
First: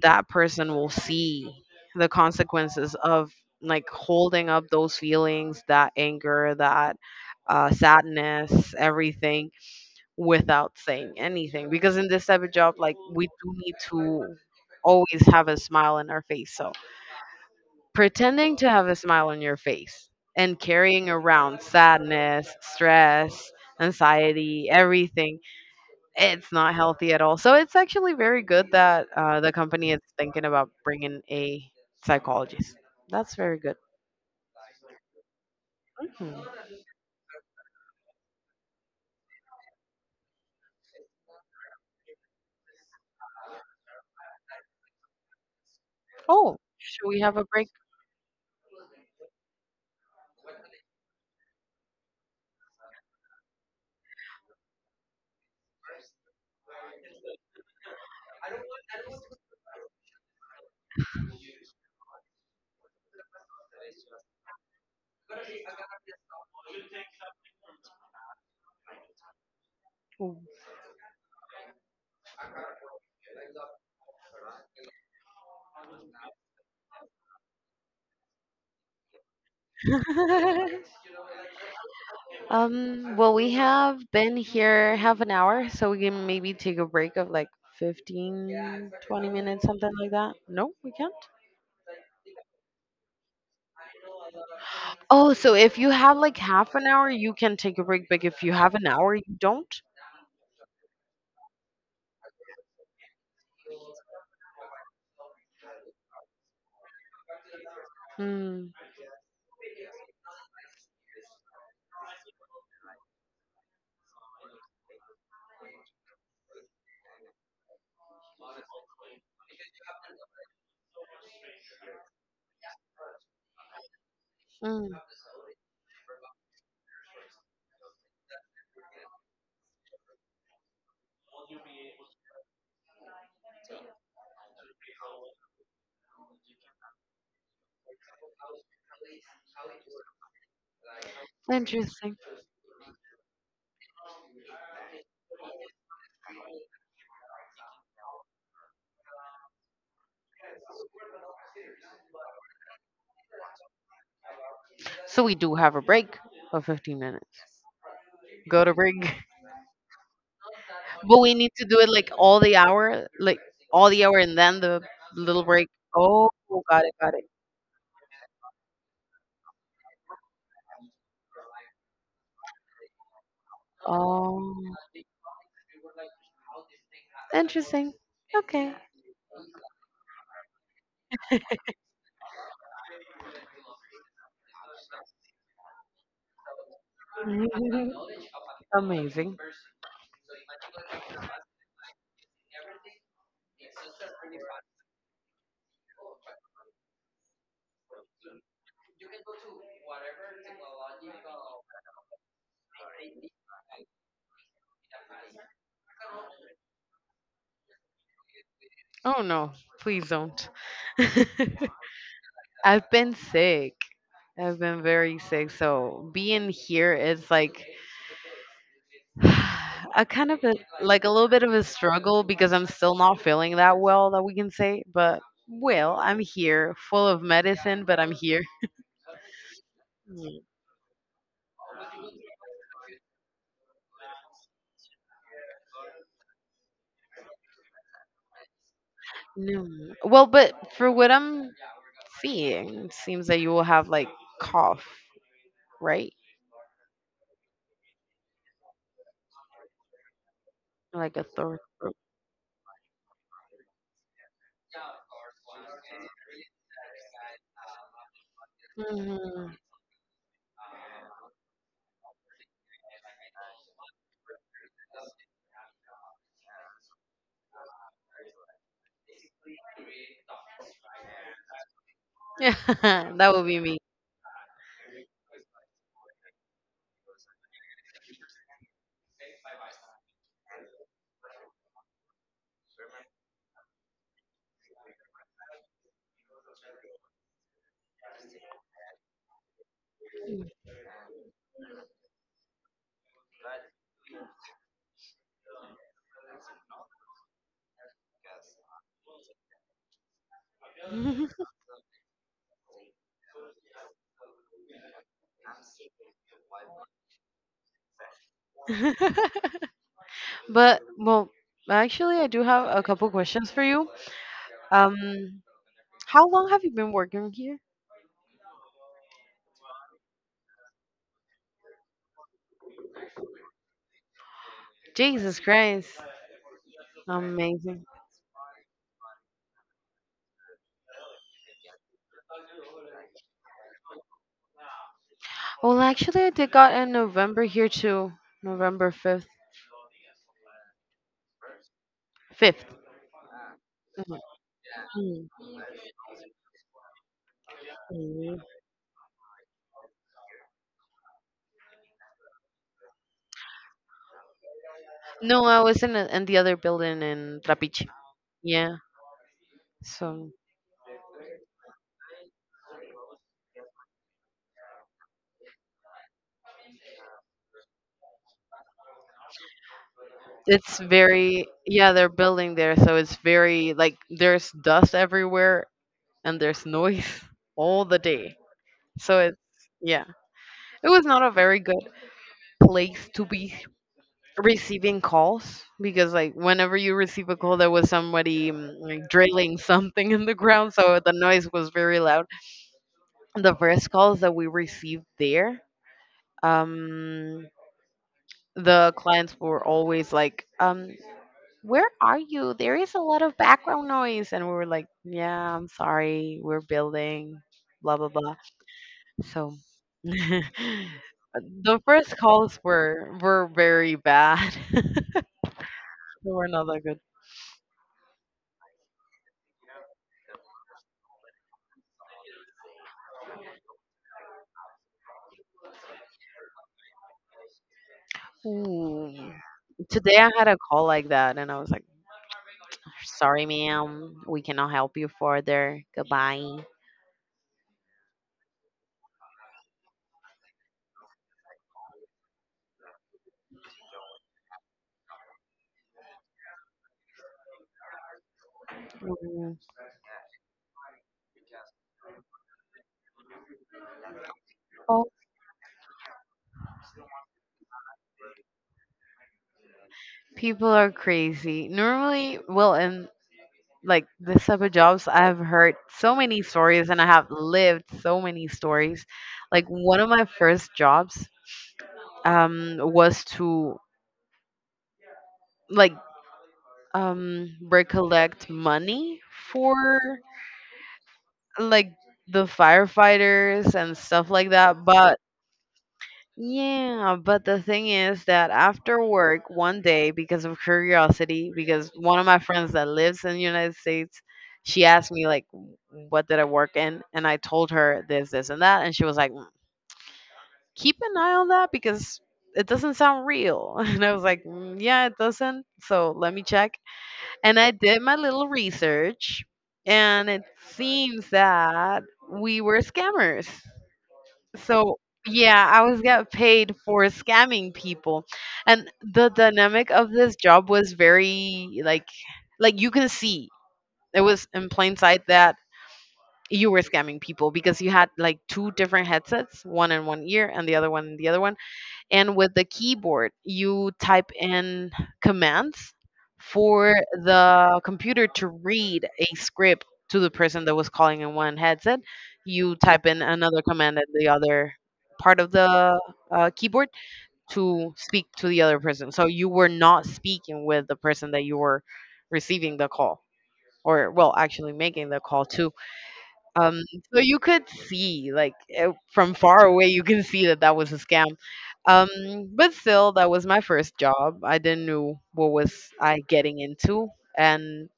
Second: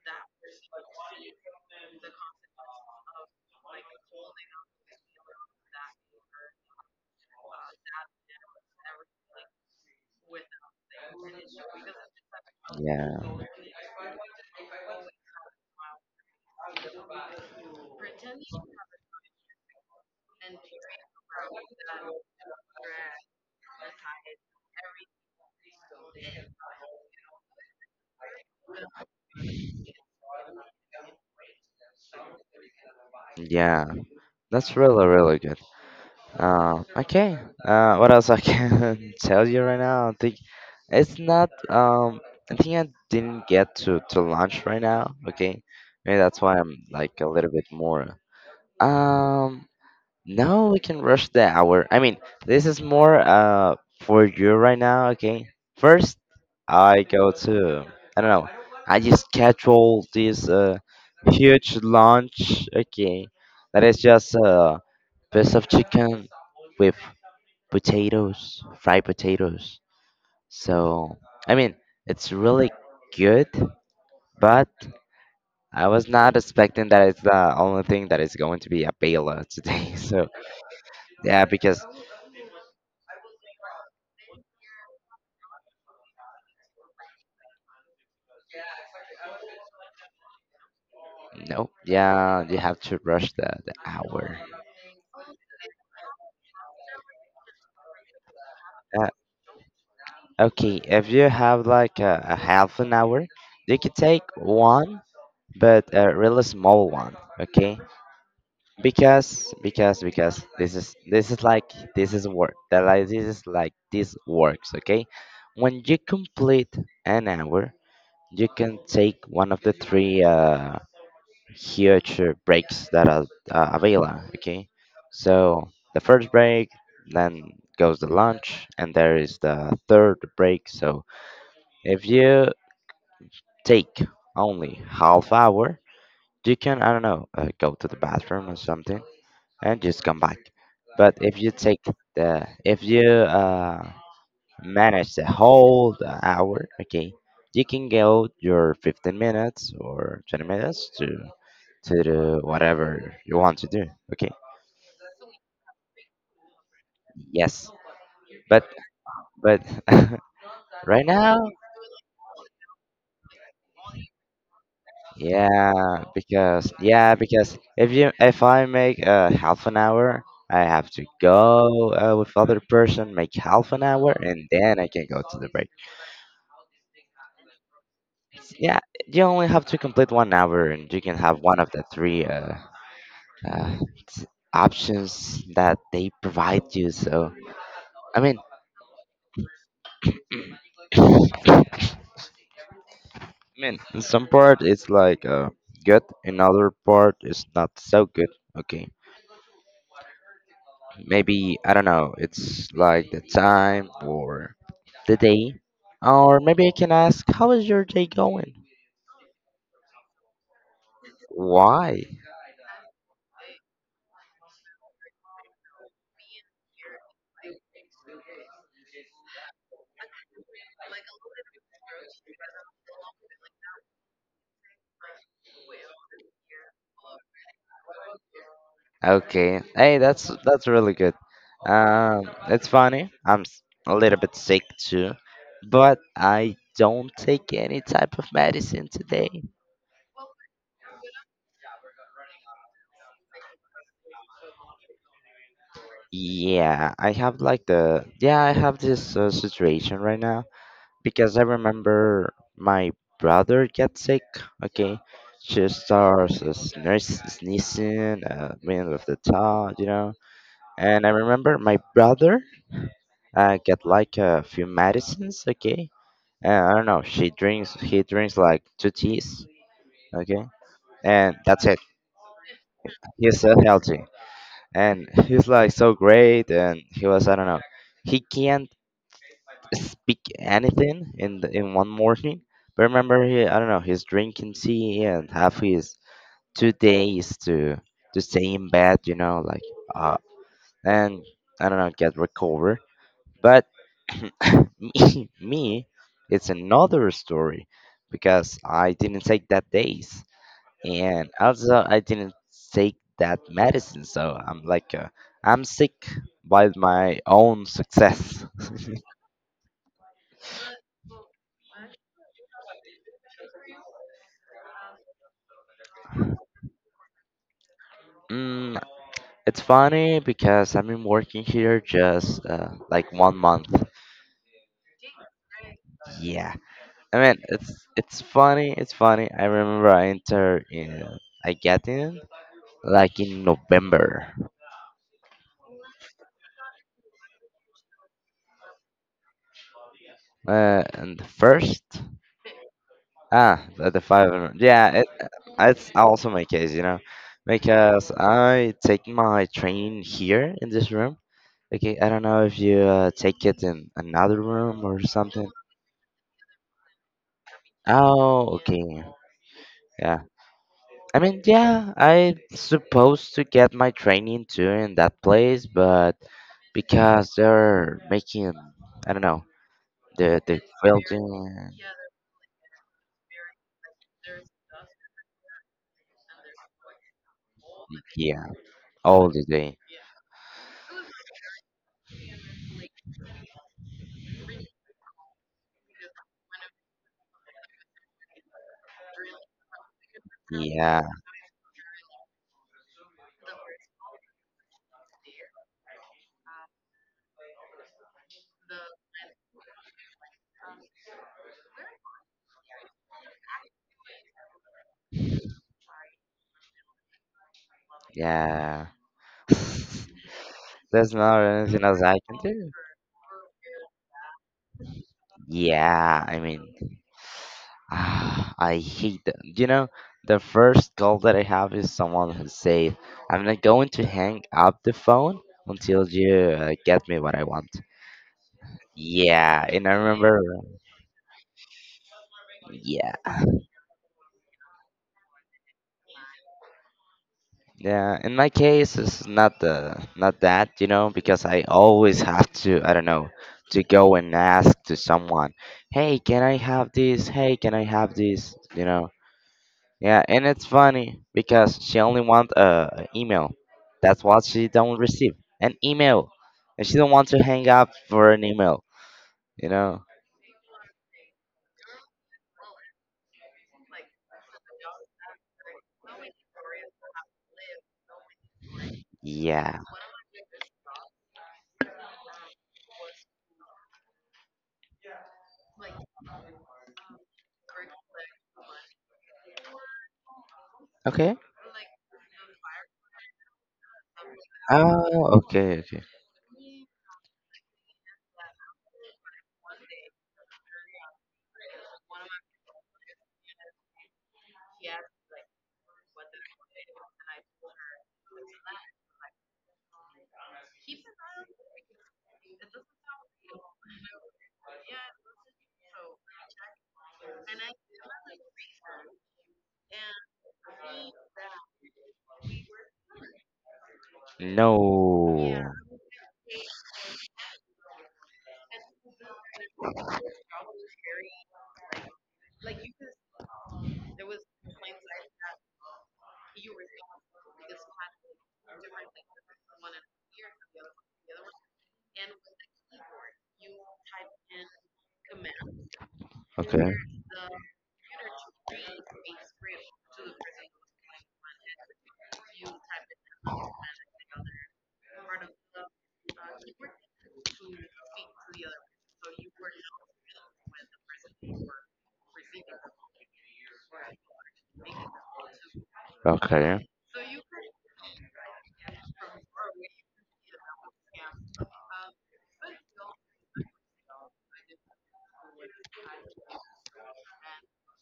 that person will see the consequences of like holding up those feelings, that anger, that sadness, everything without saying anything. Because in this type of job, like we yeah, do need to always have a smile on our face. So pretending to have a smile on your face and carrying around sadness, stress, anxiety, everything, it's not healthy at all. So it's actually very good that the company is thinking about bringing a psychologist. That's very good. yeah. That's really, really good. Mhm. Okay. What else I can [laughs] tell you right now? I think it's not. I think I didn't get to lunch right now. Okay, maybe that's Oh, why I'm should like we a have a little bit break? more. Um, No, we can rush the hour. I mean, this is more for you right now, okay? First, I go to, I don't know. I just schedule this huge lunch, okay? That is just piece of chicken with potatoes, fried potatoes. So, I mean, it's really good, but I was not expecting that it's the only thing that is going to be available today. [laughs] So, yeah, [laughs] because. Well, we have been here half an hour, so we can maybe take a break of like 15, 20 minutes, something like that. No, we can't. No, yeah, you have to rush the hour. Oh, so if you have like half an hour, you can take a break, but if you have an Uh, hour, you don't? okay, if you have like a half an hour, you could take one, but a really small one. Okay, Hmm. because this is like this is work. That like this is like this works. Okay, when you complete an hour, you can take one of the three huge breaks that are available. Okay, Hmm. so the first break, then goes the lunch, and there is the third break. So if you take only half hour, you can, I don't know, go to the bathroom or something and just come back. But if you Interesting. the if you uh, manage the whole the hour, okay, you can go your 15 minutes or 20 minutes to do whatever you want to do. Okay. So we do have a break of 15 minutes. Yes. Go But to break. [laughs] but [laughs] right But we now, need to do it like all the hour, like all the hour and then the little break. yeah, Oh, because got it, got yeah, it. because if I make half an hour, I have to go with other person, make half an hour, and Oh, then I can go to the break. interesting. Okay. Yeah, you only have to complete 1 hour, and you can have one of the three uh, options that they provide you. So [laughs] I mean. Amazing. [coughs] I mean, in some part it's like good, another part is not so good. Okay, maybe I don't know. It's like the time or the day, or maybe I can ask, how is your day going? Oh no, please don't. [laughs] Why? I've been sick. I've been very sick. So being here is like [sighs] I kind of like a little bit of a struggle because I'm still not feeling that well that we can say, but well, I'm here, full of medicine, but I'm here. Okay. Hey, that's Mm, that's really good. It's funny. A little bit sick too, but I don't take any type of medicine today. no. Well, but for what I'm seeing, it seems that you will have like cough, right? Yeah, I have like the yeah, I have this situation right now Like a because I sore throat. remember my brother get sick. Okay, she starts sneezing, middle of the Mhm. tongue. And I remember my brother get like a few medicines. Okay, and I don't know. She drinks. He drinks like two teas. Okay, and that's it. [laughs] That He's would so be me. healthy, and he's like so great. And he was, I don't know. He can't speak anything in one morning. But remember, he, I don't know, he's drinking tea and have his 2 days to stay in bed, like uh, and I don't know get recover. But [coughs] me, it's another story because I didn't take that days and also I didn't take that medicine, so I'm sick by my own success. [laughs] [laughs] But well, actually, I do have a couple questions for you. Um, how long have you been working here? Mm. It's funny because I've been working here just like 1 month. Jesus Christ. Yeah. I mean, it's Amazing. it's funny. It's funny. I remember I get in like in November, Well, actually, I did got in November here too. November 5th. And the first 5th. The Mhm. five hundred- Yeah, Mm, it's also my case, because mm. I take my training here in this room. Okay, I don't know if you take it in another room or No, something. I was in the other building in Trapiche. Oh, Yeah. okay. Yeah. So I mean, yeah, I supposed to get my training too in that place, but because they're making, I don't know, the it's building, very, yeah, they're building there. So it's very, like, there's dust everywhere and there's noise [laughs] all the day. yeah, So all it's, the day, yeah, it was not a very good place to be receiving calls, because like whenever you receive a call there was somebody like drilling something in the ground, so yeah, the noise was very loud. The first calls that we received there, um the clients were always like, where are you, there is a lot of background noise, and we were like, yeah, I'm sorry, we're building, blah blah blah. yeah. So [laughs] [laughs] There's not the anything else I first can calls do. were very bad, [laughs] they Yeah, I were not that mean, good. [sighs] I hate them. The first goal that I have is someone who says, "I'm not going to hang up the phone until you get me what I want." Ooh. Yeah, and I Today I remember, had a call like that, and I was like, yeah, "Sorry, ma'am, we cannot help you further. Goodbye." yeah. In my case, it's not the not that, because I always have to, I don't know, to go and ask to someone, hey, can I have this? Hey, can I have this? Mm. Yeah. And it's funny because she only want a email. That's what she don't Oh, receive, an email, and she don't want to hang up for an email. You know, people are crazy. Normally, well, in like this type of jobs, I've heard so many stories and I have lived so many stories. Like yeah. one of my first jobs was to like recollect money for Okay. like the firefighters and stuff like that, but. Oh, okay, okay. Yeah, but the thing is that after work one day, because of curiosity, because one of my friends that lives in the United States, she asked me like, "What did I work in?" And I told her this, this, and that, and she was like, "Mm, "Keep an eye on that because it doesn't sound real." [laughs] And I was like, "Mm, "Yeah, it doesn't. So let me check." And I did my little research, and it seems that we were scammers. So yeah, No. I was get paid for scamming people. And the dynamic of this job was very like you can see it was in plain sight that you were scamming people because you had like two different headsets, one in one ear and the other one in the other one, and with the keyboard you type in commands Okay. for the computer to read a script to the person that was calling in one headset. You type in another command at the other part of the keyboard to speak to the other person, so you were not speaking with the person that you were receiving the call or, well, actually making the call to. um Okay. so you could see like, from far away you can see that that was a scam. um but still, that was my first job. I didn't know what was I getting into, and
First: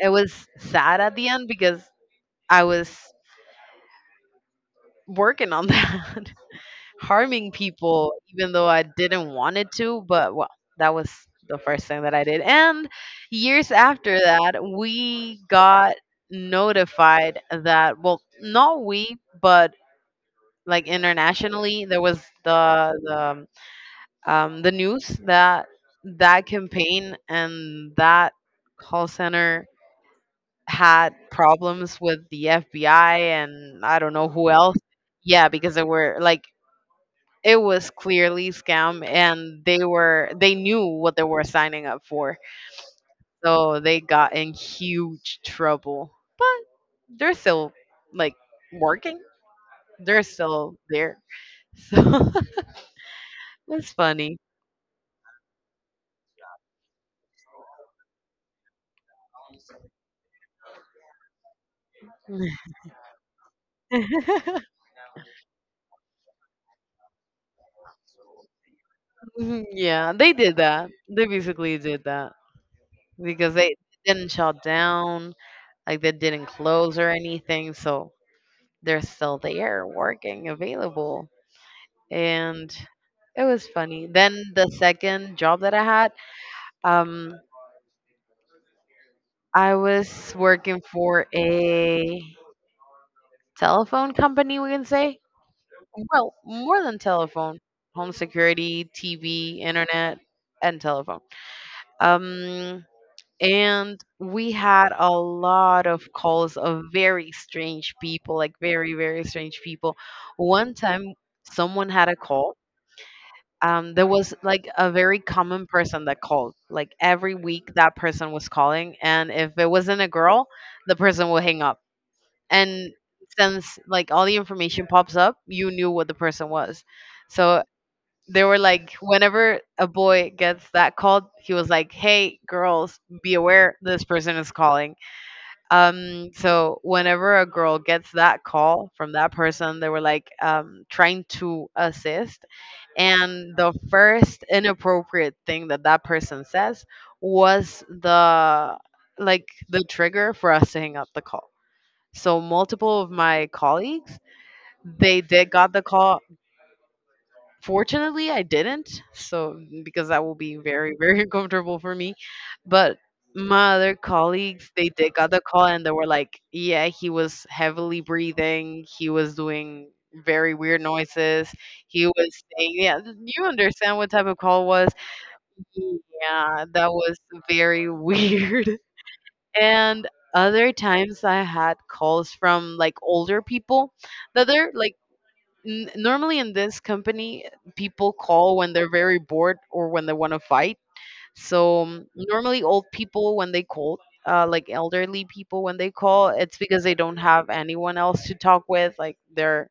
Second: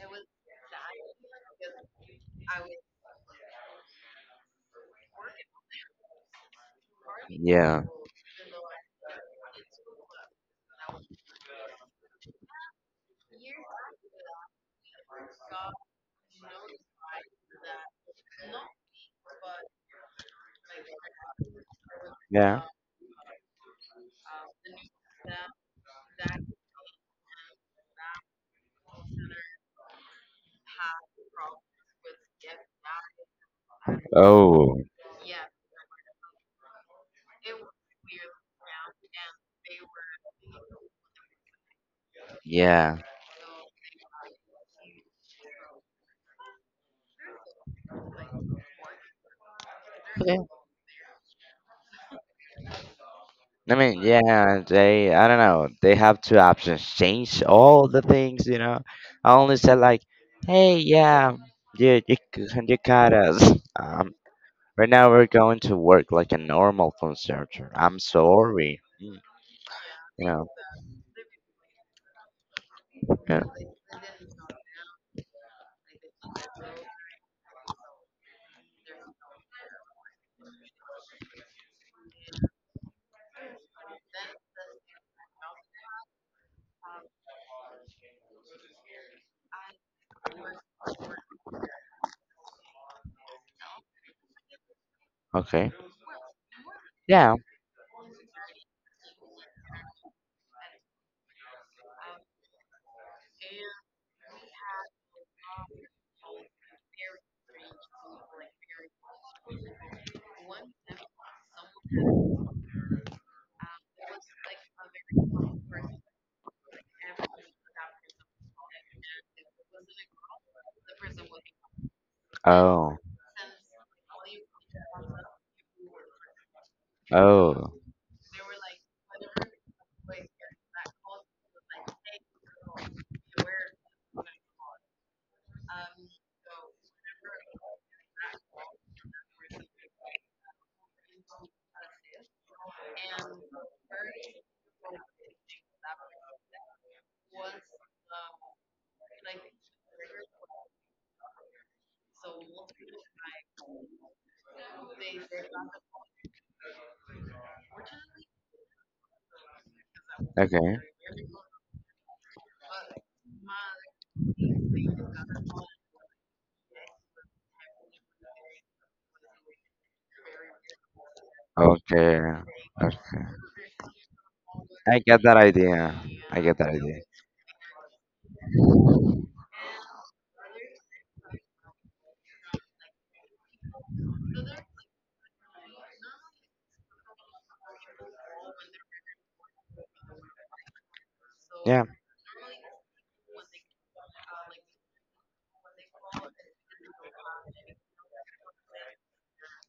it was sad at the end because I was working on that, [laughs] harming Yeah. people even though I didn't want it to. But, well, that was the first thing that I did, and years after that we got notified that, well, not we, but like internationally there was Yeah. the news that that campaign and that call center had problems with the FBI and I don't know who else. Oh. Yeah, because they were like it was clearly scam, and they knew what they were signing up for. Yeah. So they got in huge trouble. But they're still like working. They're Okay. still there. [laughs] So [laughs] it I was mean, funny. yeah, they, I don't know, they have two options. Change all the things, you know. I only said, like, hey, yeah, c- [laughs] you got us. Um, Mhm. right now we're going to work like a normal phone searcher. I'm sorry. Yeah, You they know, did that. They basically did that yeah, because they didn't shut down, like they didn't close or anything, so they're still there, working, available, and it was funny. Then the second job that I had, um, I was working for a telephone company, we can say. okay. Well, more than Yeah. telephone, home security, TV, internet, and telephone. Um, and we had a lot of calls of very strange people, like very very strange people. One time, someone had a call. There was like a very common person that called like every week. That person was calling, and if it wasn't a girl, the person would hang up, and Oh, since like all the information pops up, you knew what the person was. So oh, they were like, whenever a boy gets that called, he was like, hey, girls, be aware, this person is calling. So whenever a girl gets that call from that person, they were like, trying to assist, and the first inappropriate thing that that person says was the, like, the trigger for us to hang up the call. So multiple of my colleagues, they did got the call. Fortunately, I didn't. So, because that will be okay, very, very [laughs] uncomfortable for me. But my other colleagues, they did got the call, and they were like, yeah, he was heavily breathing. He was doing very weird noises. He okay, was saying, yeah, okay. you understand what type of call was. I get that idea. I get Yeah, that that idea. was very [laughs] weird. And other times I had calls from like older people that they're like, normally in this company, people call when they're very bored or when they want to fight. So Yeah. Normally old people when they call, like elderly people when they call, it's because they don't have anyone else to talk with, like their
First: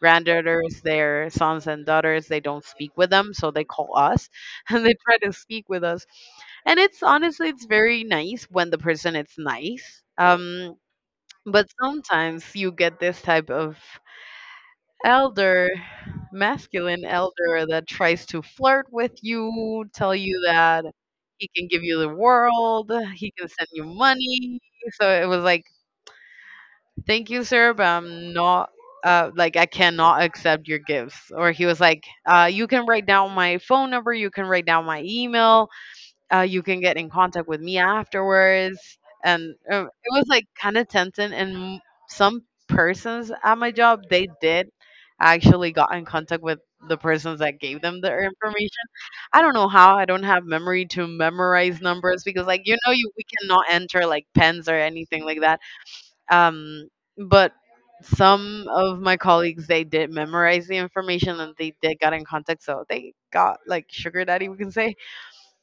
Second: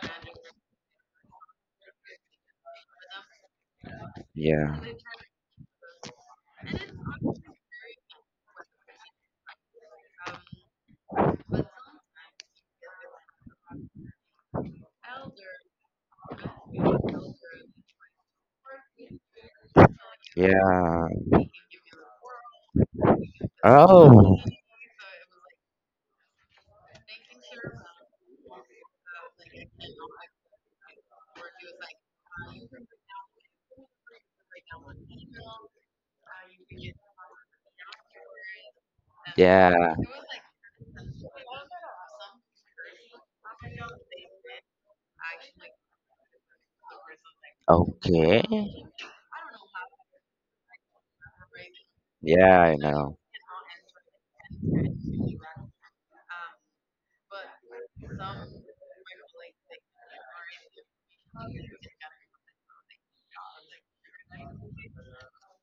granddaughters, their sons and daughters. They don't speak with them, so they call us, [laughs] Yeah. and they try to speak with us, and it's honestly, it's very nice when the person is nice. But sometimes you get this type of elder, masculine elder that tries to flirt with you, tell you that Yeah. he can give you the world, he can send you Oh. money. So it was like, thank you, sir, but I'm not. Like, I cannot accept your gifts. Or he was like, you can write down my phone number, you can write down my email, you can get in contact with me afterwards. And Yeah. it was like kind of tempting. And some persons at my job, they did actually got in contact with the persons that gave them the Okay. information. I don't know how. I don't have memory to memorize numbers because, Yeah, like, I you know, you know. we cannot enter like pens or anything like that. Um, but some of my colleagues, they did memorize the information, and they did got in contact, so they got like sugar daddy, we can say.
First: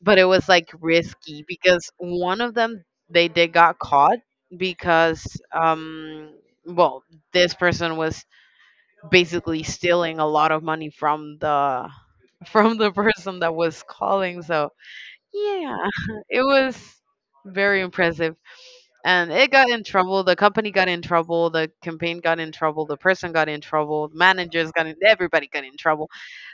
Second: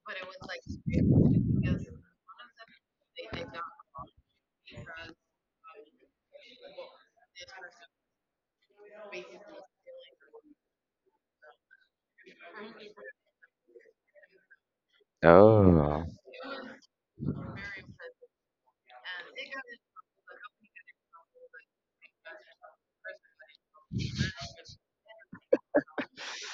But it was like risky because one of them, they did got caught because well, this person was basically stealing a lot of money from the [laughs] from the person that was calling. So yeah, Oh. [laughs] it was very impressive, and it got in trouble, the company got in trouble, the campaign got in trouble, the person got in trouble, managers got in, everybody got in trouble.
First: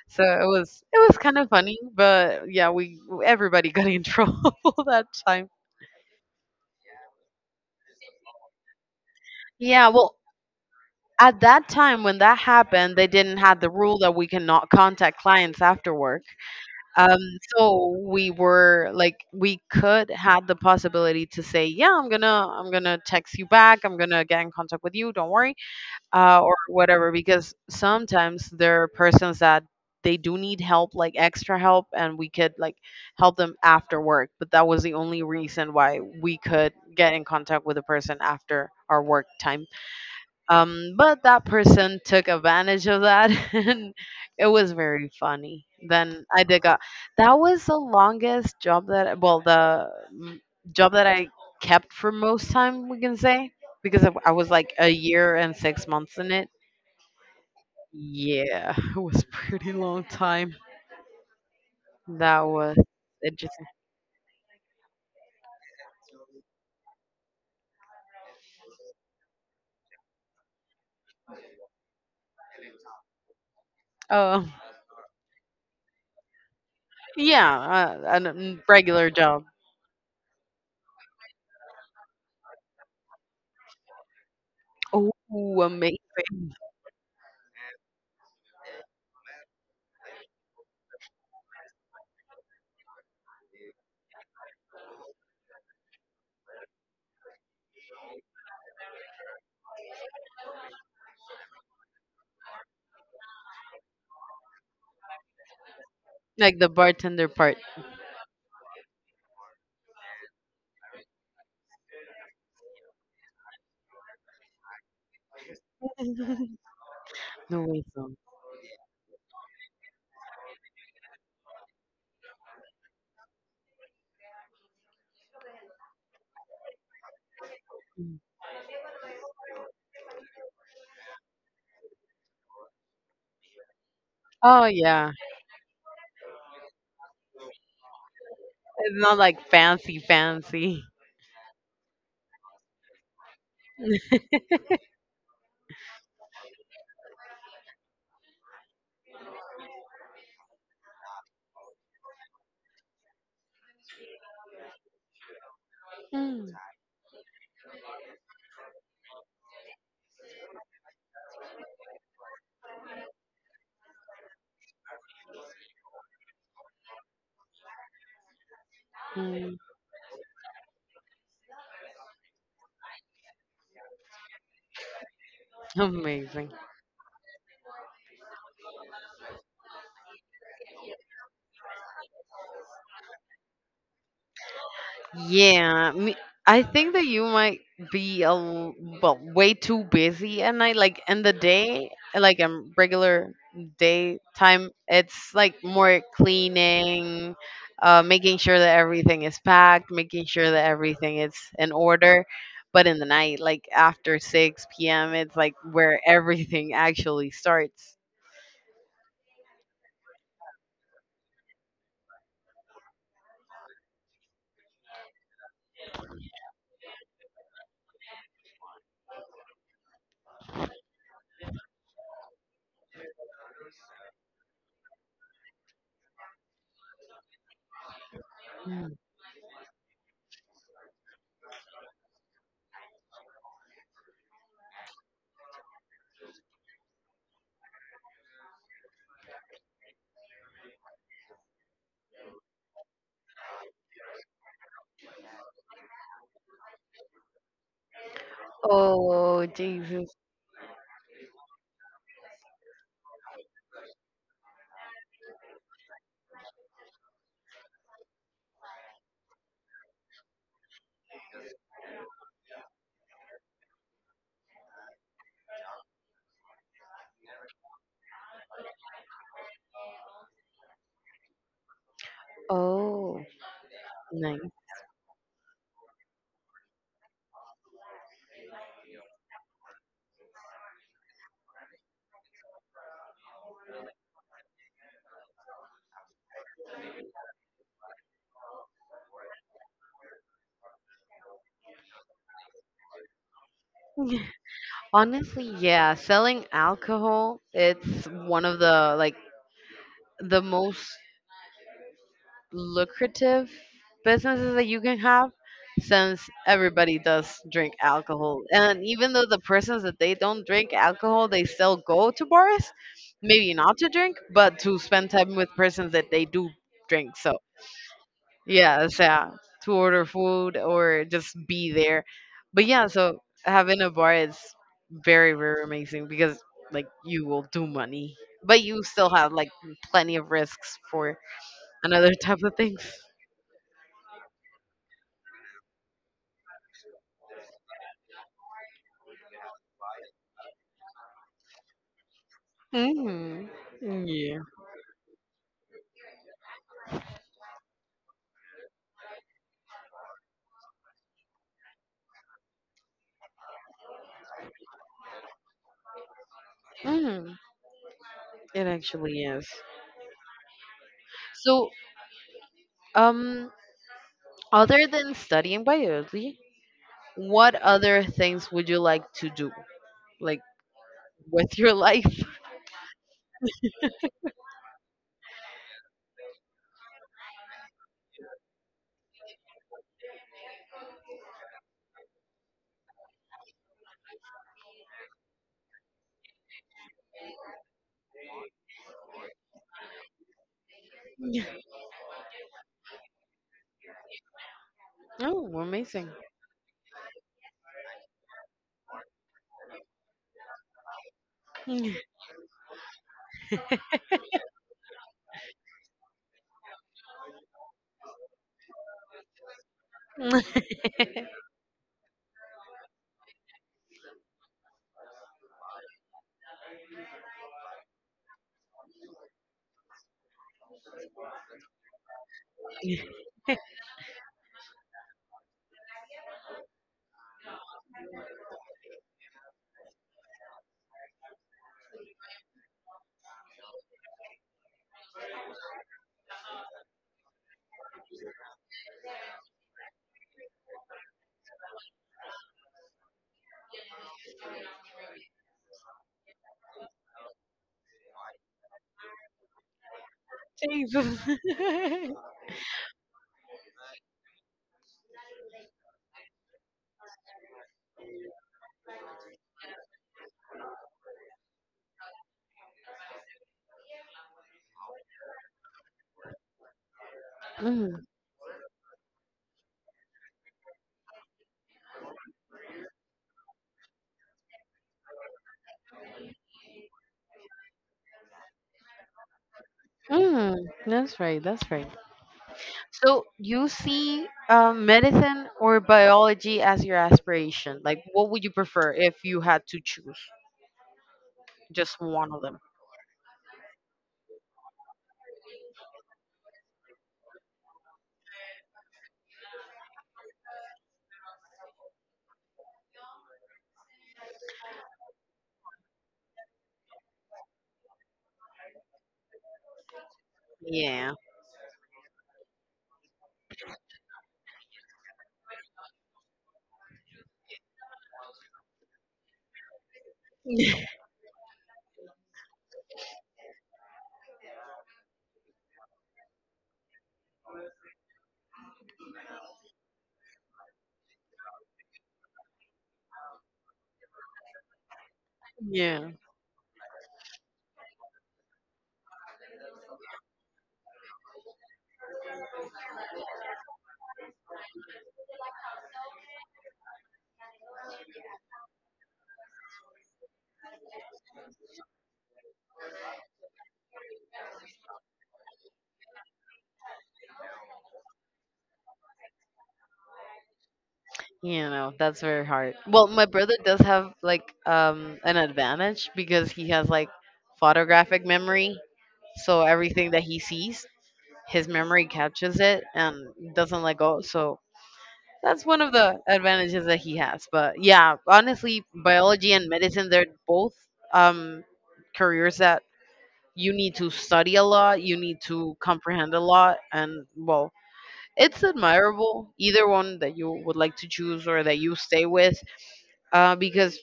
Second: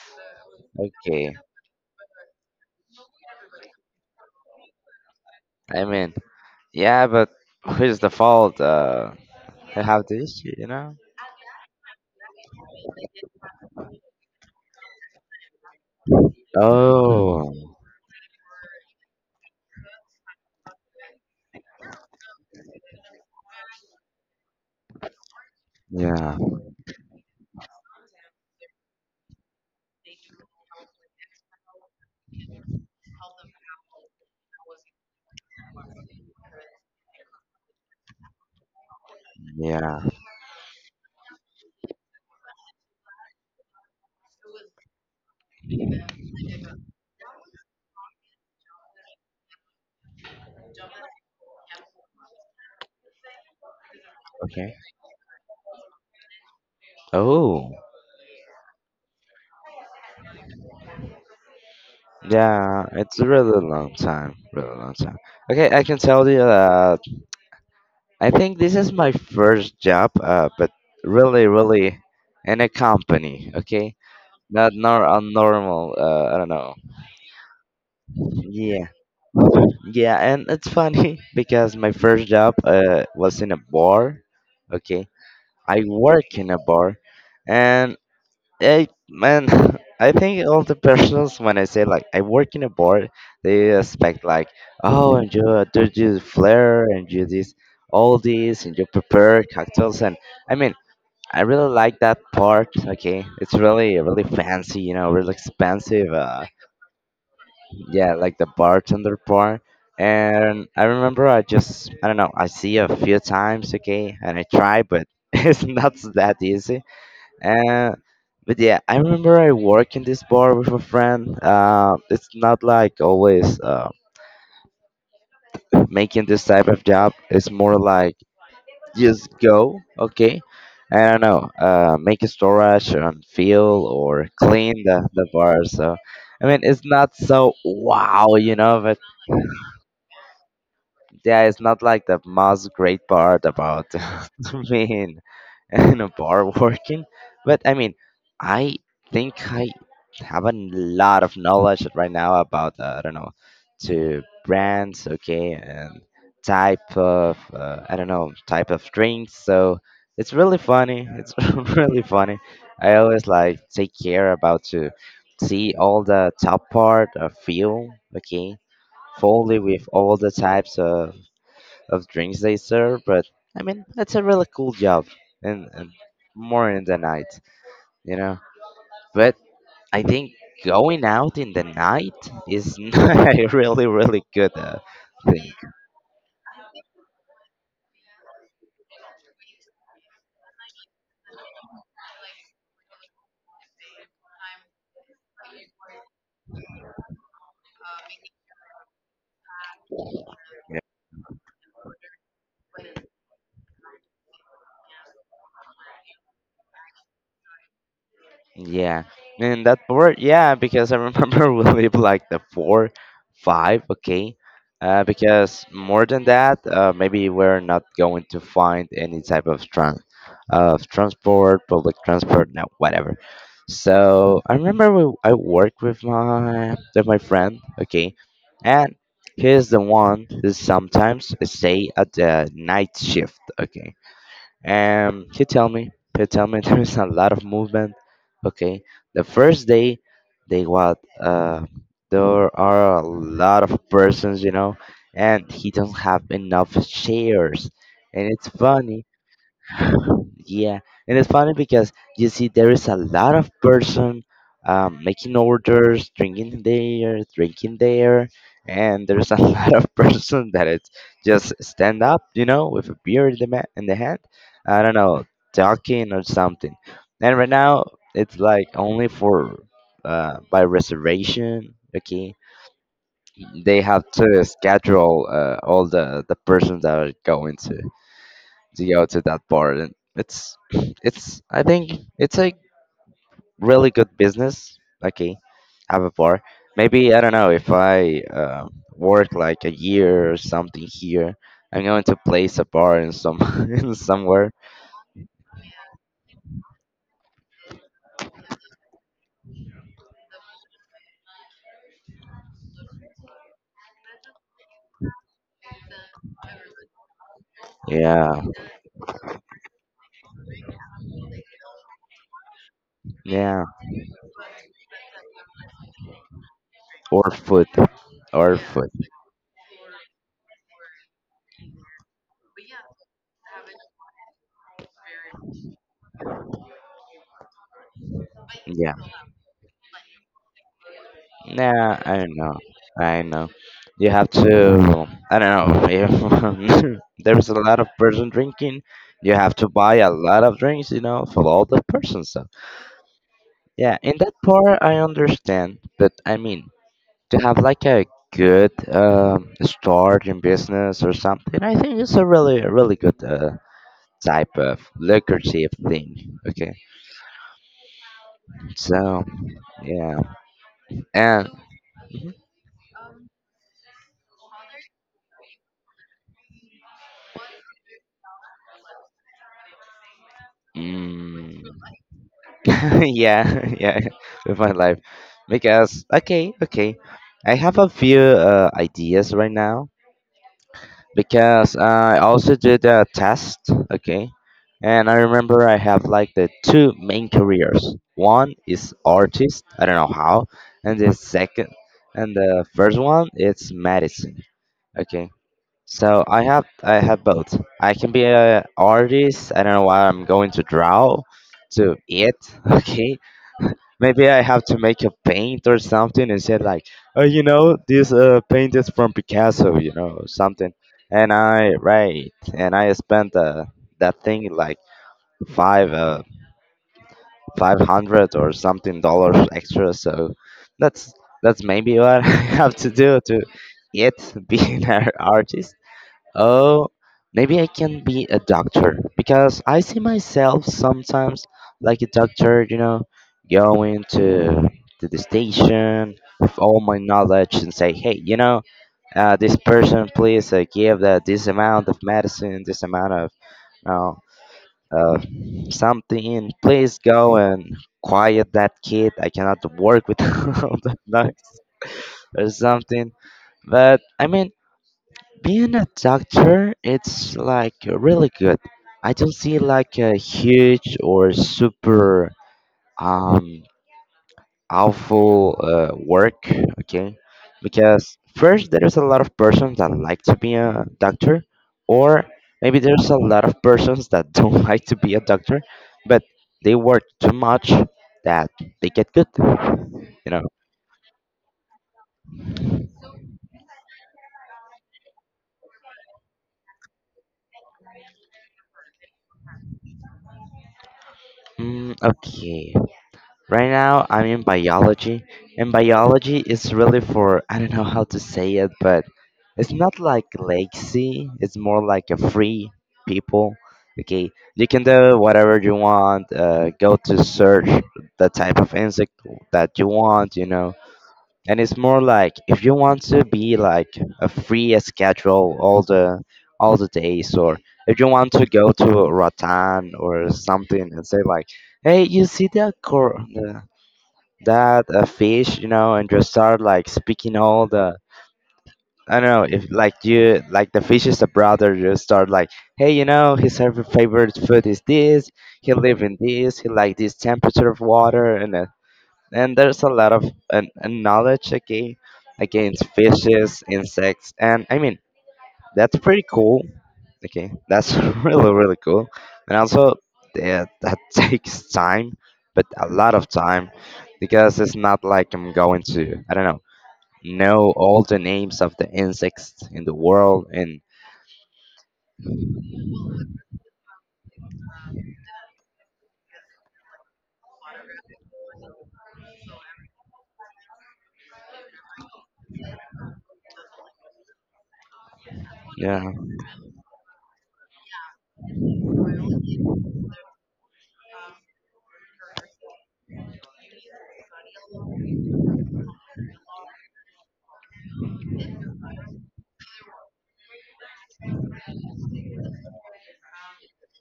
So it was Okay. kind of funny, but yeah, we everybody got in [laughs] trouble that time. I mean, yeah, but who's the fault? I Yeah, have well, the issue, you know. at that time when that happened, they didn't have the rule that we cannot contact clients after work. Um, Oh. so we were like, we could have the possibility to say, yeah, I'm gonna text you back. I'm gonna get in contact with you. Don't worry. Yeah. Or whatever, because sometimes there are persons that they do need help, like extra help, and we could like help them after work. But that was the only reason why we could get in contact with a person after our work time. Yeah. But that person took advantage of that, [laughs] and it was very funny. Then I did got that was the longest job that, well, the mm, job that I kept for most time, we can say, because I was like Okay. a year and 6 months in it. Oh. Yeah, [laughs] it was pretty long [laughs] time. That was Yeah, it's a interesting. really long time. Really long time. Okay, I can tell you that I think this is my first job, but really, really in a company, okay? Oh Not nor a normal, I don't know. yeah, a Yeah, regular job. yeah, and it's funny [laughs] because my first job was in a bar, okay? Oh, I amazing! work in a bar, and I, man, [laughs] I think all the persons, when I say like I work in a bar, they expect like, oh, and you do you flair and you this, all this, and you prepare cocktails, and I mean, I really like that part. Okay, it's really really fancy, you know, really expensive. Like the bartender part. Yeah, like the bartender part. And I remember I don't know I see a few times. Okay, and I try, but [laughs] it's not that easy. No way. Uh, but yeah, I remember I work in this bar with a friend. It's not like always making this type of job. It's more like Mm. just go okay I don't know make a storage and fill or Oh clean yeah, the bar so I mean it's not so wow you know it's but not like fancy, fancy. yeah, it's not like the most great part about [laughs] being in a bar working, but I mean, I I have a lot of knowledge right now about I don't know to brands, okay, and [laughs] Mm, type of I don't know type of drinks. So it's really funny. It's [laughs] really funny. I always like take care about to see all the top part of feel, okay, mm. fully with all the types of drinks they serve, but I mean, that's a really cool job and Amazing. more in the night, you know. But I think going out in the night is [laughs] not a really, really good thing. Yeah, me, I think that you might be well, way too busy at night. Like in the day, like a regular daytime, it's like more cleaning, making sure that everything is packed, making sure that everything is in order. But in the night, like after 6 p.m., it's like where everything [laughs] actually starts. Yeah, and that board, yeah, because I remember [laughs] we live like the four, five, okay, because more than that, maybe we're not going to find any type of trans, of transport, public transport, no, whatever. So I remember I worked with my friend, okay, and Mm. he's the one who sometimes stay at the night shift, okay? And he tell me [laughs] there's a lot of movement. Okay, the first day, they what? There are a lot of persons, you know, and he doesn't have enough chairs. And it's funny Oh, Jesus. yeah, and it's funny because you see there is a lot of person making orders, drinking there, and there's a [laughs] lot of person that it's just stand up, you know, with a beer in in the hand. I don't know, talking or something. And right now it's like only for by reservation. Okay, Oh. they have Nice. to schedule all the persons that are going to go to that part. And it's I think it's a really good business. Okay, have a bar. Maybe I don't know if I work like a year or something here. I'm going to place a bar in some [laughs] in [laughs] somewhere. Honestly, yeah, selling alcohol, it's one of the most lucrative businesses that you can have, since everybody does drink alcohol. Yeah, And even though the persons that they don't drink alcohol, they still go to bars, maybe yeah, not to drink, but to spend time with persons that they do drink. or So. food, or food. Yes, yeah. To order food or just be there. But yeah, so having a bar is very, very amazing because like you will do money, but you Yeah. still have like plenty of risks for Nah, another I [laughs] don't type of know. things. I know. You have to. I don't know. If [laughs] there's a lot of person drinking, you have to buy a lot of drinks, you know, for all the persons. So Hmm. yeah, in that Yeah. part I understand, but I mean to have like a good start in business or something, I think it's a really, really good type of lucrative thing. Okay, Hmm. It so actually is. yeah, and. So, um, other than studying biology, what other things would you like to do, like, with your Mhm. life? [laughs] yeah, [laughs] yeah, with my life. Because okay, okay, I have a few ideas right now because I also did a test. Okay, and I remember I have like the two main careers. One is artist. I don't know how, and the [laughs] second and the first one it's medicine. Okay. Oh, amazing. So I have both. I can be a artist. I don't know what I'm going to draw, to eat. [laughs] Okay, Maybe I have to make a paint or something and say like, oh, you know, this paint is from Picasso, you know, [laughs] something. And I right, and I spent that thing like five uh, 500 or something dollars extra. So that's that's maybe what [laughs] I have to do to yet be [laughs] an ar- artist. Oh, maybe I can be a doctor because I see myself sometimes like a doctor, you know, going to the station with all my knowledge and say, hey, you know, this person, please give this amount of medicine, this amount of, you know, uh, something. Please go and quiet that kid. I cannot work with [laughs] all that Jesus. noise [laughs] or something. But I mean, being a doctor, it's like really good. I don't see like a huge or super um awful work, okay? Mm, Because first there's a lot of persons that like to be a doctor, or maybe there's a lot of persons that [laughs] don't like to be a doctor, but they work too much that they get good, you know. mm, that's right. That's right. So you see, medicine or biology as your aspiration? Like, what would you prefer if you had to choose Mm, just one of them? okay. Right now, I'm in biology, and biology is really for I don't know how to say it, but it's not like lazy. It's more like a free people. Okay, you can do whatever you want. Go to search the type of insect that you want. You know, Yeah. and it's more like if you want to be like a free schedule all the days, or if you want to go to Rotan or something [laughs] and say like. Hey, you see that cor- the that a fish, you know, and just start like speaking all the I don't know if like you like the fish is a brother, you start like, hey, you know, his favorite food is this. He live Yeah, in this. He like this temperature of water, and there's a lot of an knowledge again against fishes, insects, and I mean that's pretty cool Okay, that's [laughs] really really cool. And also, yeah, that [laughs] takes time, but a lot of time, because it's not like I'm going to I don't know all the names of the insects in the world. And that's very hard. Well, my brother does have like an advantage because he has like photographic memory, so everything that he sees, his memory captures it and doesn't let go. So that's one of yeah, the advantages that he has. But yeah, honestly, biology and medicine, they're both um, careers that you need to study a lot, you need to comprehend a lot. And, well, it's admirable, either one that you would like to choose or that you stay with, because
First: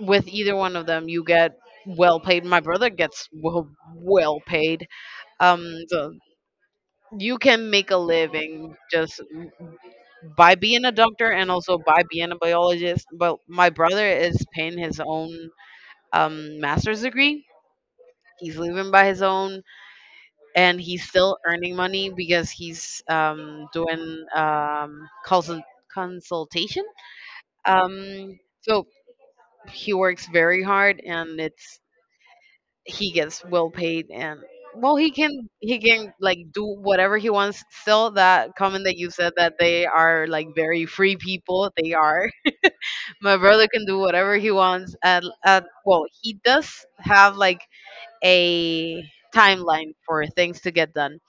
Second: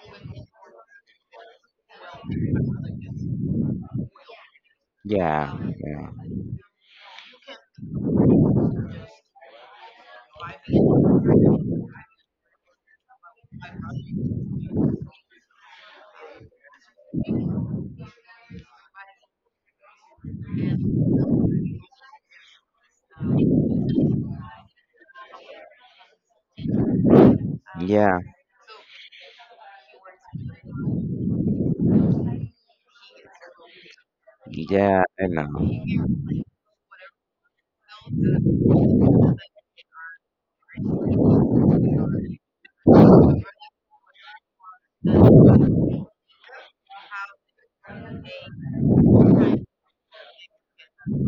with either one of them, you get well paid. My brother gets well, well paid. yeah, So you can make a living just by being a doctor and also by being a biologist. But my brother is paying his own yeah, master's degree. He's living by his own, and he's still earning money because he's doing consultation. Yeah. So he works very hard, and it's he gets well paid, and, well, Yeah, he I can know. he can like do whatever he wants. Still, that comment that you said that they are like very free people, they are. My brother can do whatever he wants. At well, he does have like a timeline for things to get done.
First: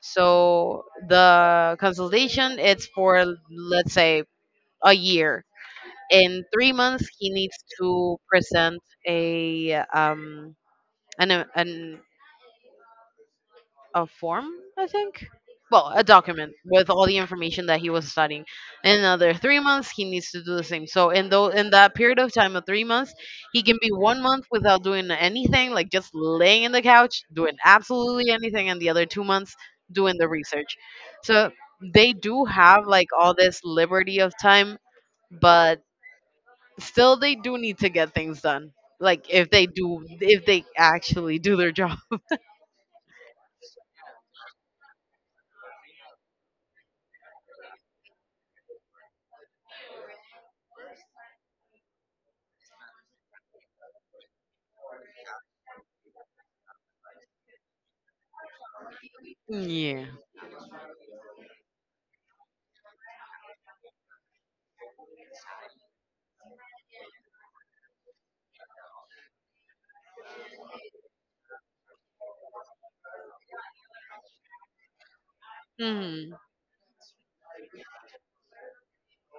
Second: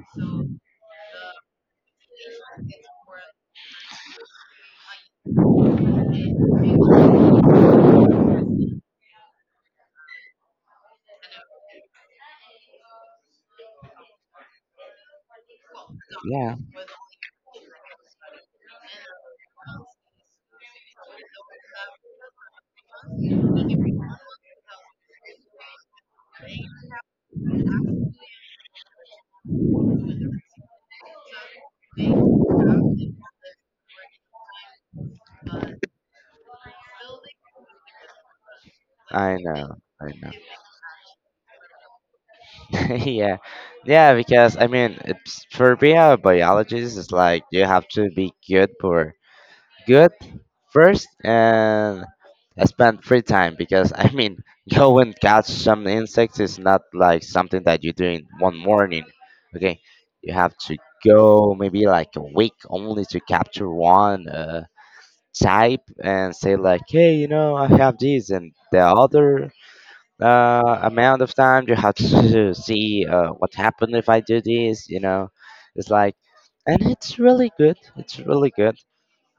So the consultation, it's for, let's say, a year. In 3 months, he needs to present a an a form, I think. Well, a document Yeah. with all the information that he was studying. In another 3 months, he needs to do the same. So in that period of time of 3 months, he can be one month without doing anything, like just laying in the couch, doing absolutely anything, and the other 2 months doing the research. So they do have like all this liberty of time, but still they do need to get things done. Like I if they know. do, I if they actually do their job. know. [laughs] yeah. Yeah, because I mean, it's, for being a biologist, it's like you have to be good for good first and I spent free time because I mean [laughs] go and catch some insects is not like something that you do in one morning. Okay. Yeah. You have to go maybe like a week only to capture one type and say like hey you know I have these and the other amount of time you have to [laughs] see what happened if I do this you know it's like hmm and it's really good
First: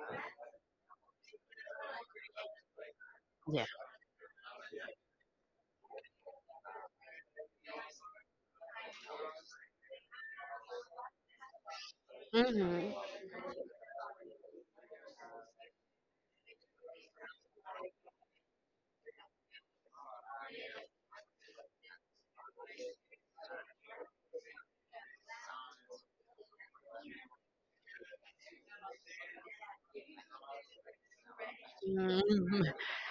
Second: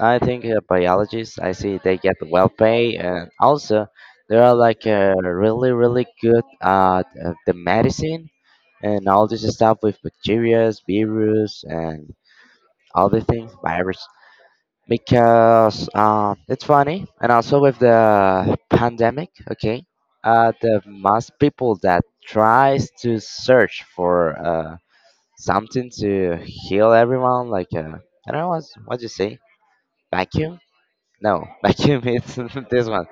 I think biologists, I see they get well paid, and also they are like really, really good at the medicine and all this stuff with bacteria, virus, and Mhm. all the things, virus. Because it's funny, and also with the pandemic, okay, the most people that tries to search for something to heal everyone, like I don't know what you say, vacuum no, [laughs] vacuum is [laughs] Mhm. this one.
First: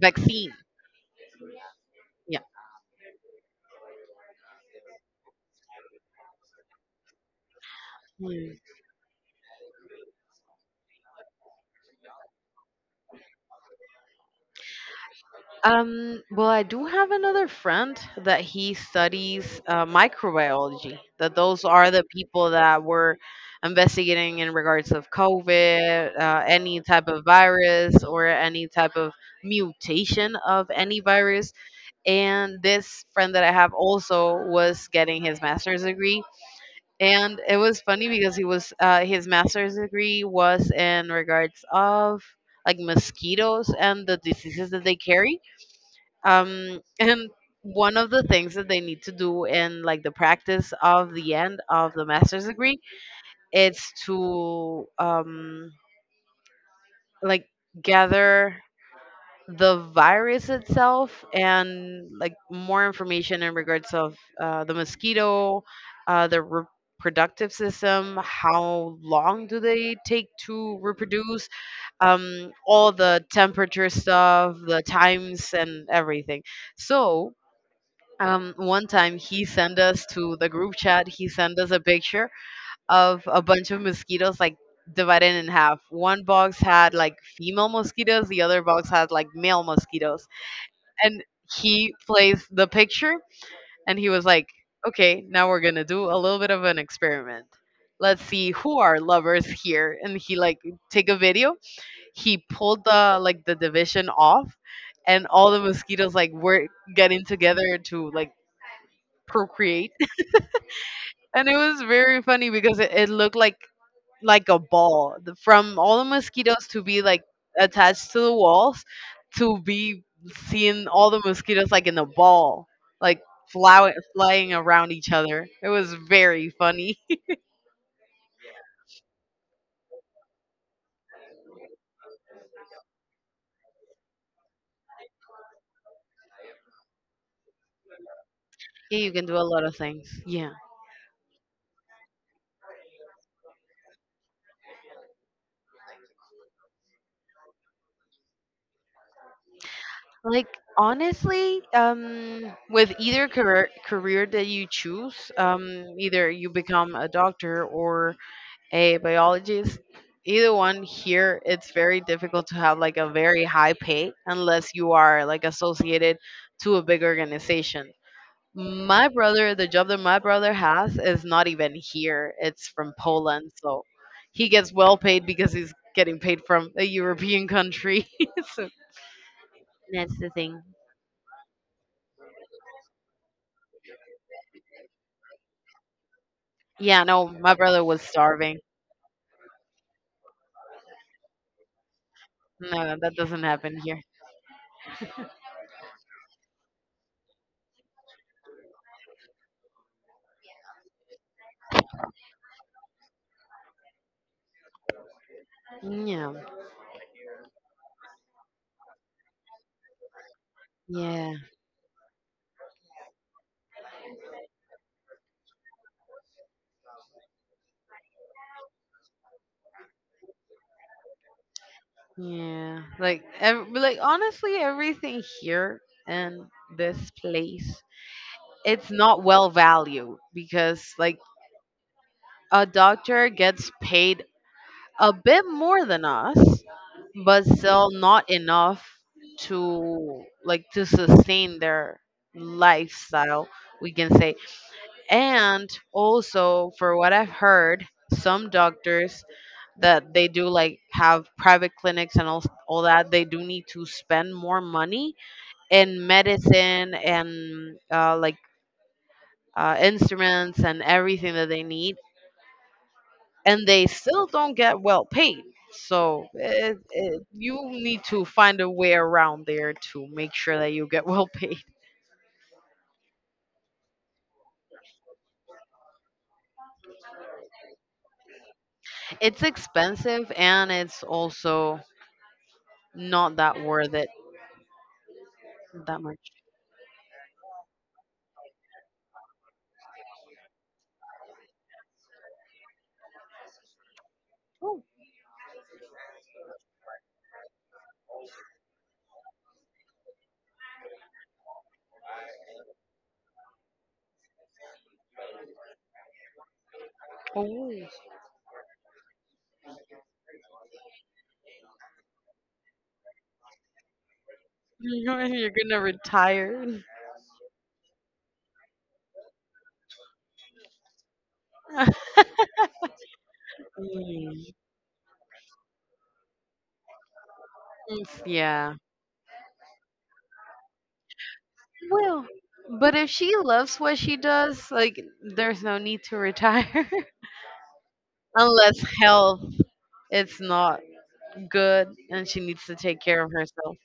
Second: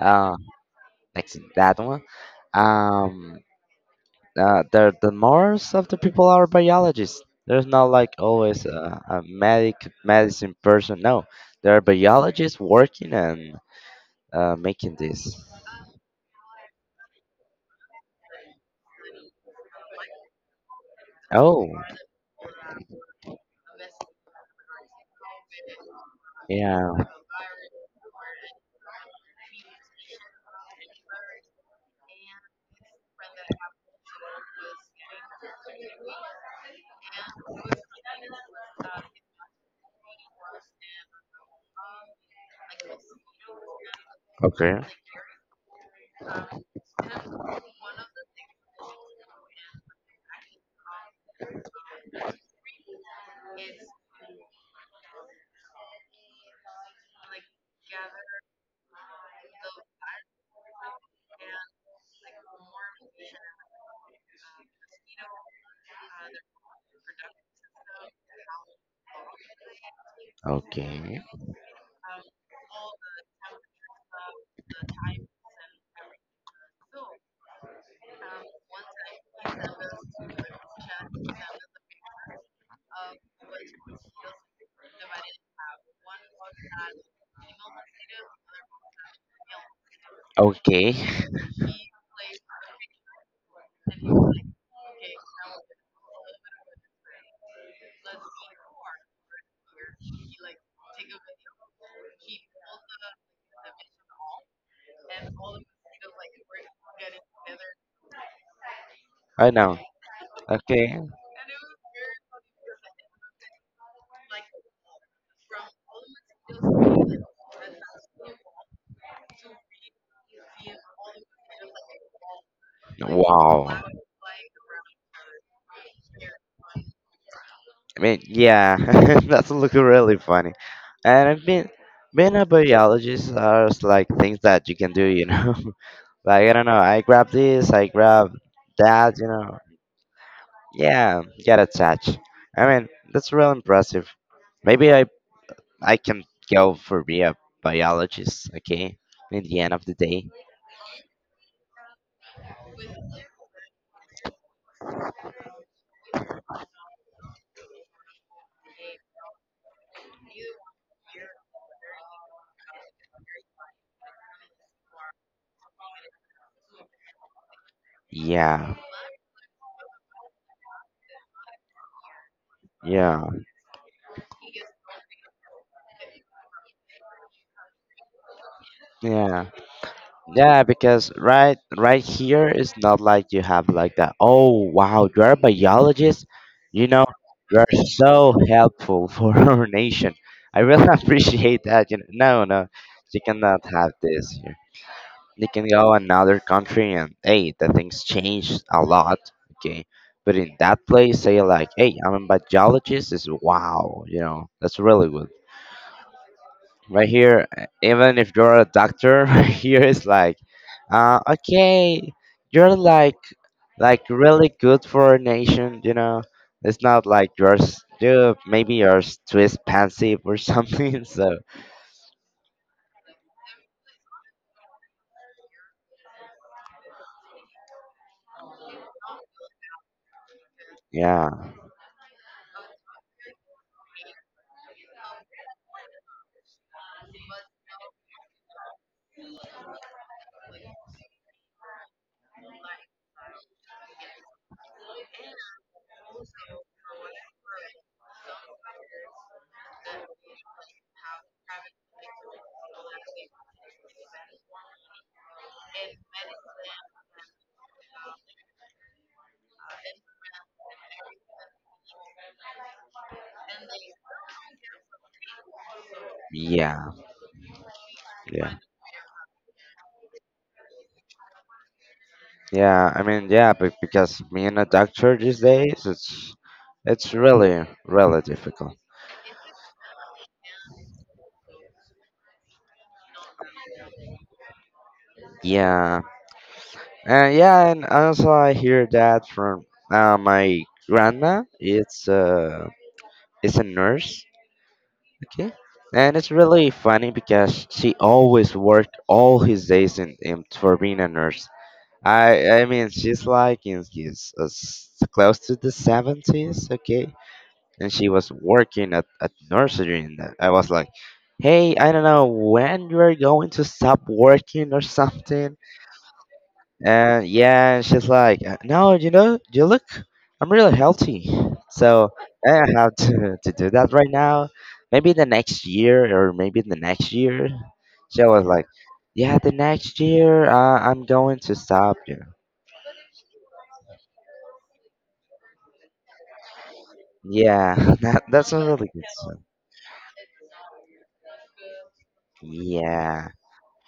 Uh, Vaccine. like [laughs] that one. Yeah. Um, the most of the people are biologists. There's not like Mm. always a medicine person. No, there are biologists working and making this. Well, I do have another friend that he studies microbiology. That those Oh, are the people that were investigating in regards of COVID, any yeah. type of virus or any type of mutation of any virus. And this friend that I have also was getting his master's degree, and it was funny because he was his master's degree was in regards of like mosquitoes and the diseases Okay. that they carry, and one of the things that they need to do in like the practice of the end of the master's degree, it's to like gather the virus itself and like more information in regards of the mosquito, the reproductive system, how long do they take to Okay. reproduce, all the temperature stuff, the times and everything. So, one time he sent us to the group chat he sent us a picture of a bunch of mosquitoes, like divided in half, one box had like female mosquitoes, the other box had like male mosquitoes. Okay. And he plays the picture and he was like, okay, now we're gonna do a little bit of an experiment, let's see who are lovers here. And he like take a video, he pulled the like the division off, and all the mosquitoes like were getting together to like [laughs] I know. procreate. Okay. [laughs] And it was very funny because it looked like a ball, from all the mosquitoes to be like attached to the walls, to be seeing all the mosquitoes like in a ball, like Wow. Flying around each other. It was very funny. I mean, yeah, [laughs] that's looking really funny. And I mean, being a biologist are like things that you can do, you know. [laughs] Like I don't know, I grab [laughs] Yeah, you that, can you do a know. lot of things, yeah. Yeah, get attached. I mean, that's real impressive. Maybe I can go for be a biologist, okay? In the end of the day. Like honestly, with either career that you choose, either you become a doctor or a biologist, either one here, it's very difficult to have like a very high pay unless you are like associated to a big organization. Yeah. My brother, the job that my brother has is not even here, it's from Yeah. Poland. So he gets well paid because he's getting paid from a European country. [laughs] So Yeah. that's the thing. Yeah, because right here it's not like you have like that. Oh wow, you're a biologist. You Yeah, know, no, my you're brother was so starving. helpful for [laughs] our nation. I really [laughs] appreciate that. You know, no, no, No, that you doesn't cannot happen have here. this. They can go another country and hey the things change a lot okay but in that place say like hey I'm a biologist is wow you know that's really good Yeah. right here even if you're a doctor [laughs] right here is like Yeah, okay you're like really good for a nation you know it's not like you maybe too expensive or [laughs] something so Yeah, like like honestly, everything here in this place, it's not well valued, because like yeah a doctor gets paid a bit more than us, but still not enough to like to sustain their lifestyle, we can say. And also, for what I've heard, some doctors that they do like have private clinics and all that, they do need to spend more money in medicine and like instruments and everything that they need, and they still don't get well paid. So yeah you need to yeah find a way around there to make sure that you get [laughs] well paid. Yeah, I mean, yeah, but because being a doctor these days, it's really, really difficult. It's expensive and it's also not that worth it Yeah, that much. and yeah, and also I hear that from my grandma. It's is a nurse. Okay, and it's really funny because she always worked all his days in for being a nurse. I mean, she's like in his close to the 70s. Okay, Oh. and [laughs] she was working at nursery, and I was like, "Hey, I don't know when you are going to stop working or You're something." gonna retire. And yeah, and she's like, no, you know, you look, I'm really healthy, [laughs] Mm. so I don't have to do that right now. Mm. Maybe the next year, or maybe the next year." She was like, Yeah. "Yeah, the next year, I'm going to stop you." Well, but if she loves what she does, like there's no need to retire. [laughs] Yeah, [laughs] that that's a Unless really good health song. it's not good and she needs to take care Yeah. of herself.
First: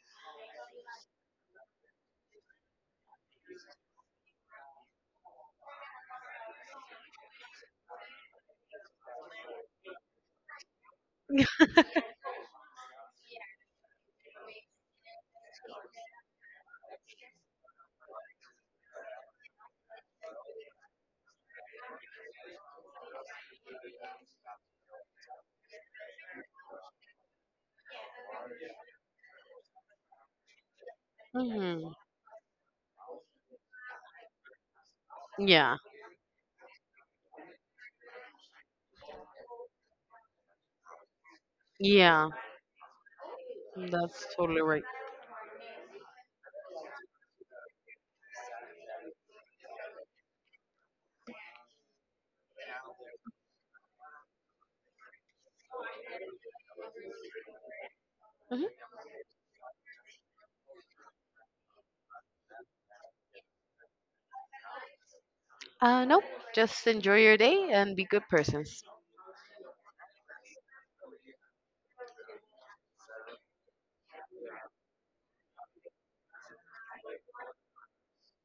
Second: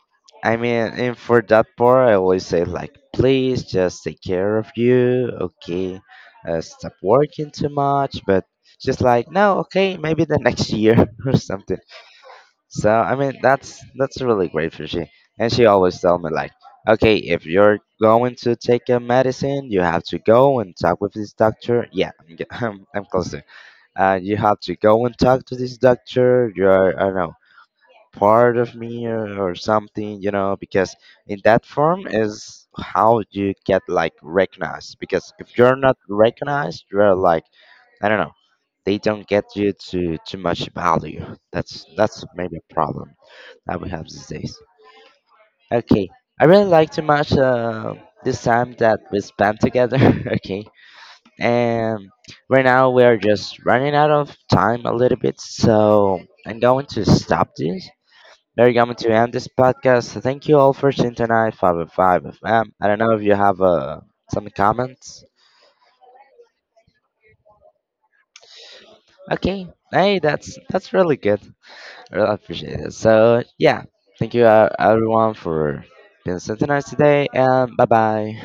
I mean, and for that part, I always say like, please just take care of you, okay? Stop working too much, but just like, no, okay, maybe the next year [laughs] or [laughs] something. So I mean, that's really great for she, and she always tell me like, okay, if you're going to take a medicine, you have to go and talk with this doctor. Yeah, I'm ge- [laughs] I'm closer. You have to go and talk to this doctor. You're I don't know part of me or something, you know, because in that hmm form is how you get like recognized. Because if you're Yeah. not recognized, you're like, I don't know, they don't get you to too much value. That's Yeah. maybe a problem that we have That's these days. totally right. Okay, I really like too much this time that we spent together. [laughs] okay, and right now we are just running out of time a little bit, so I'm going to stop this we're hmm coming to end this podcast. So thank you all for tuning tonight, 505 FM. I don't know if you have some comments. Nope. Just enjoy your day and be good persons. Okay. Hey, that's really good. I really appreciate it. So, yeah. Thank you everyone for being synchronized today, and bye bye.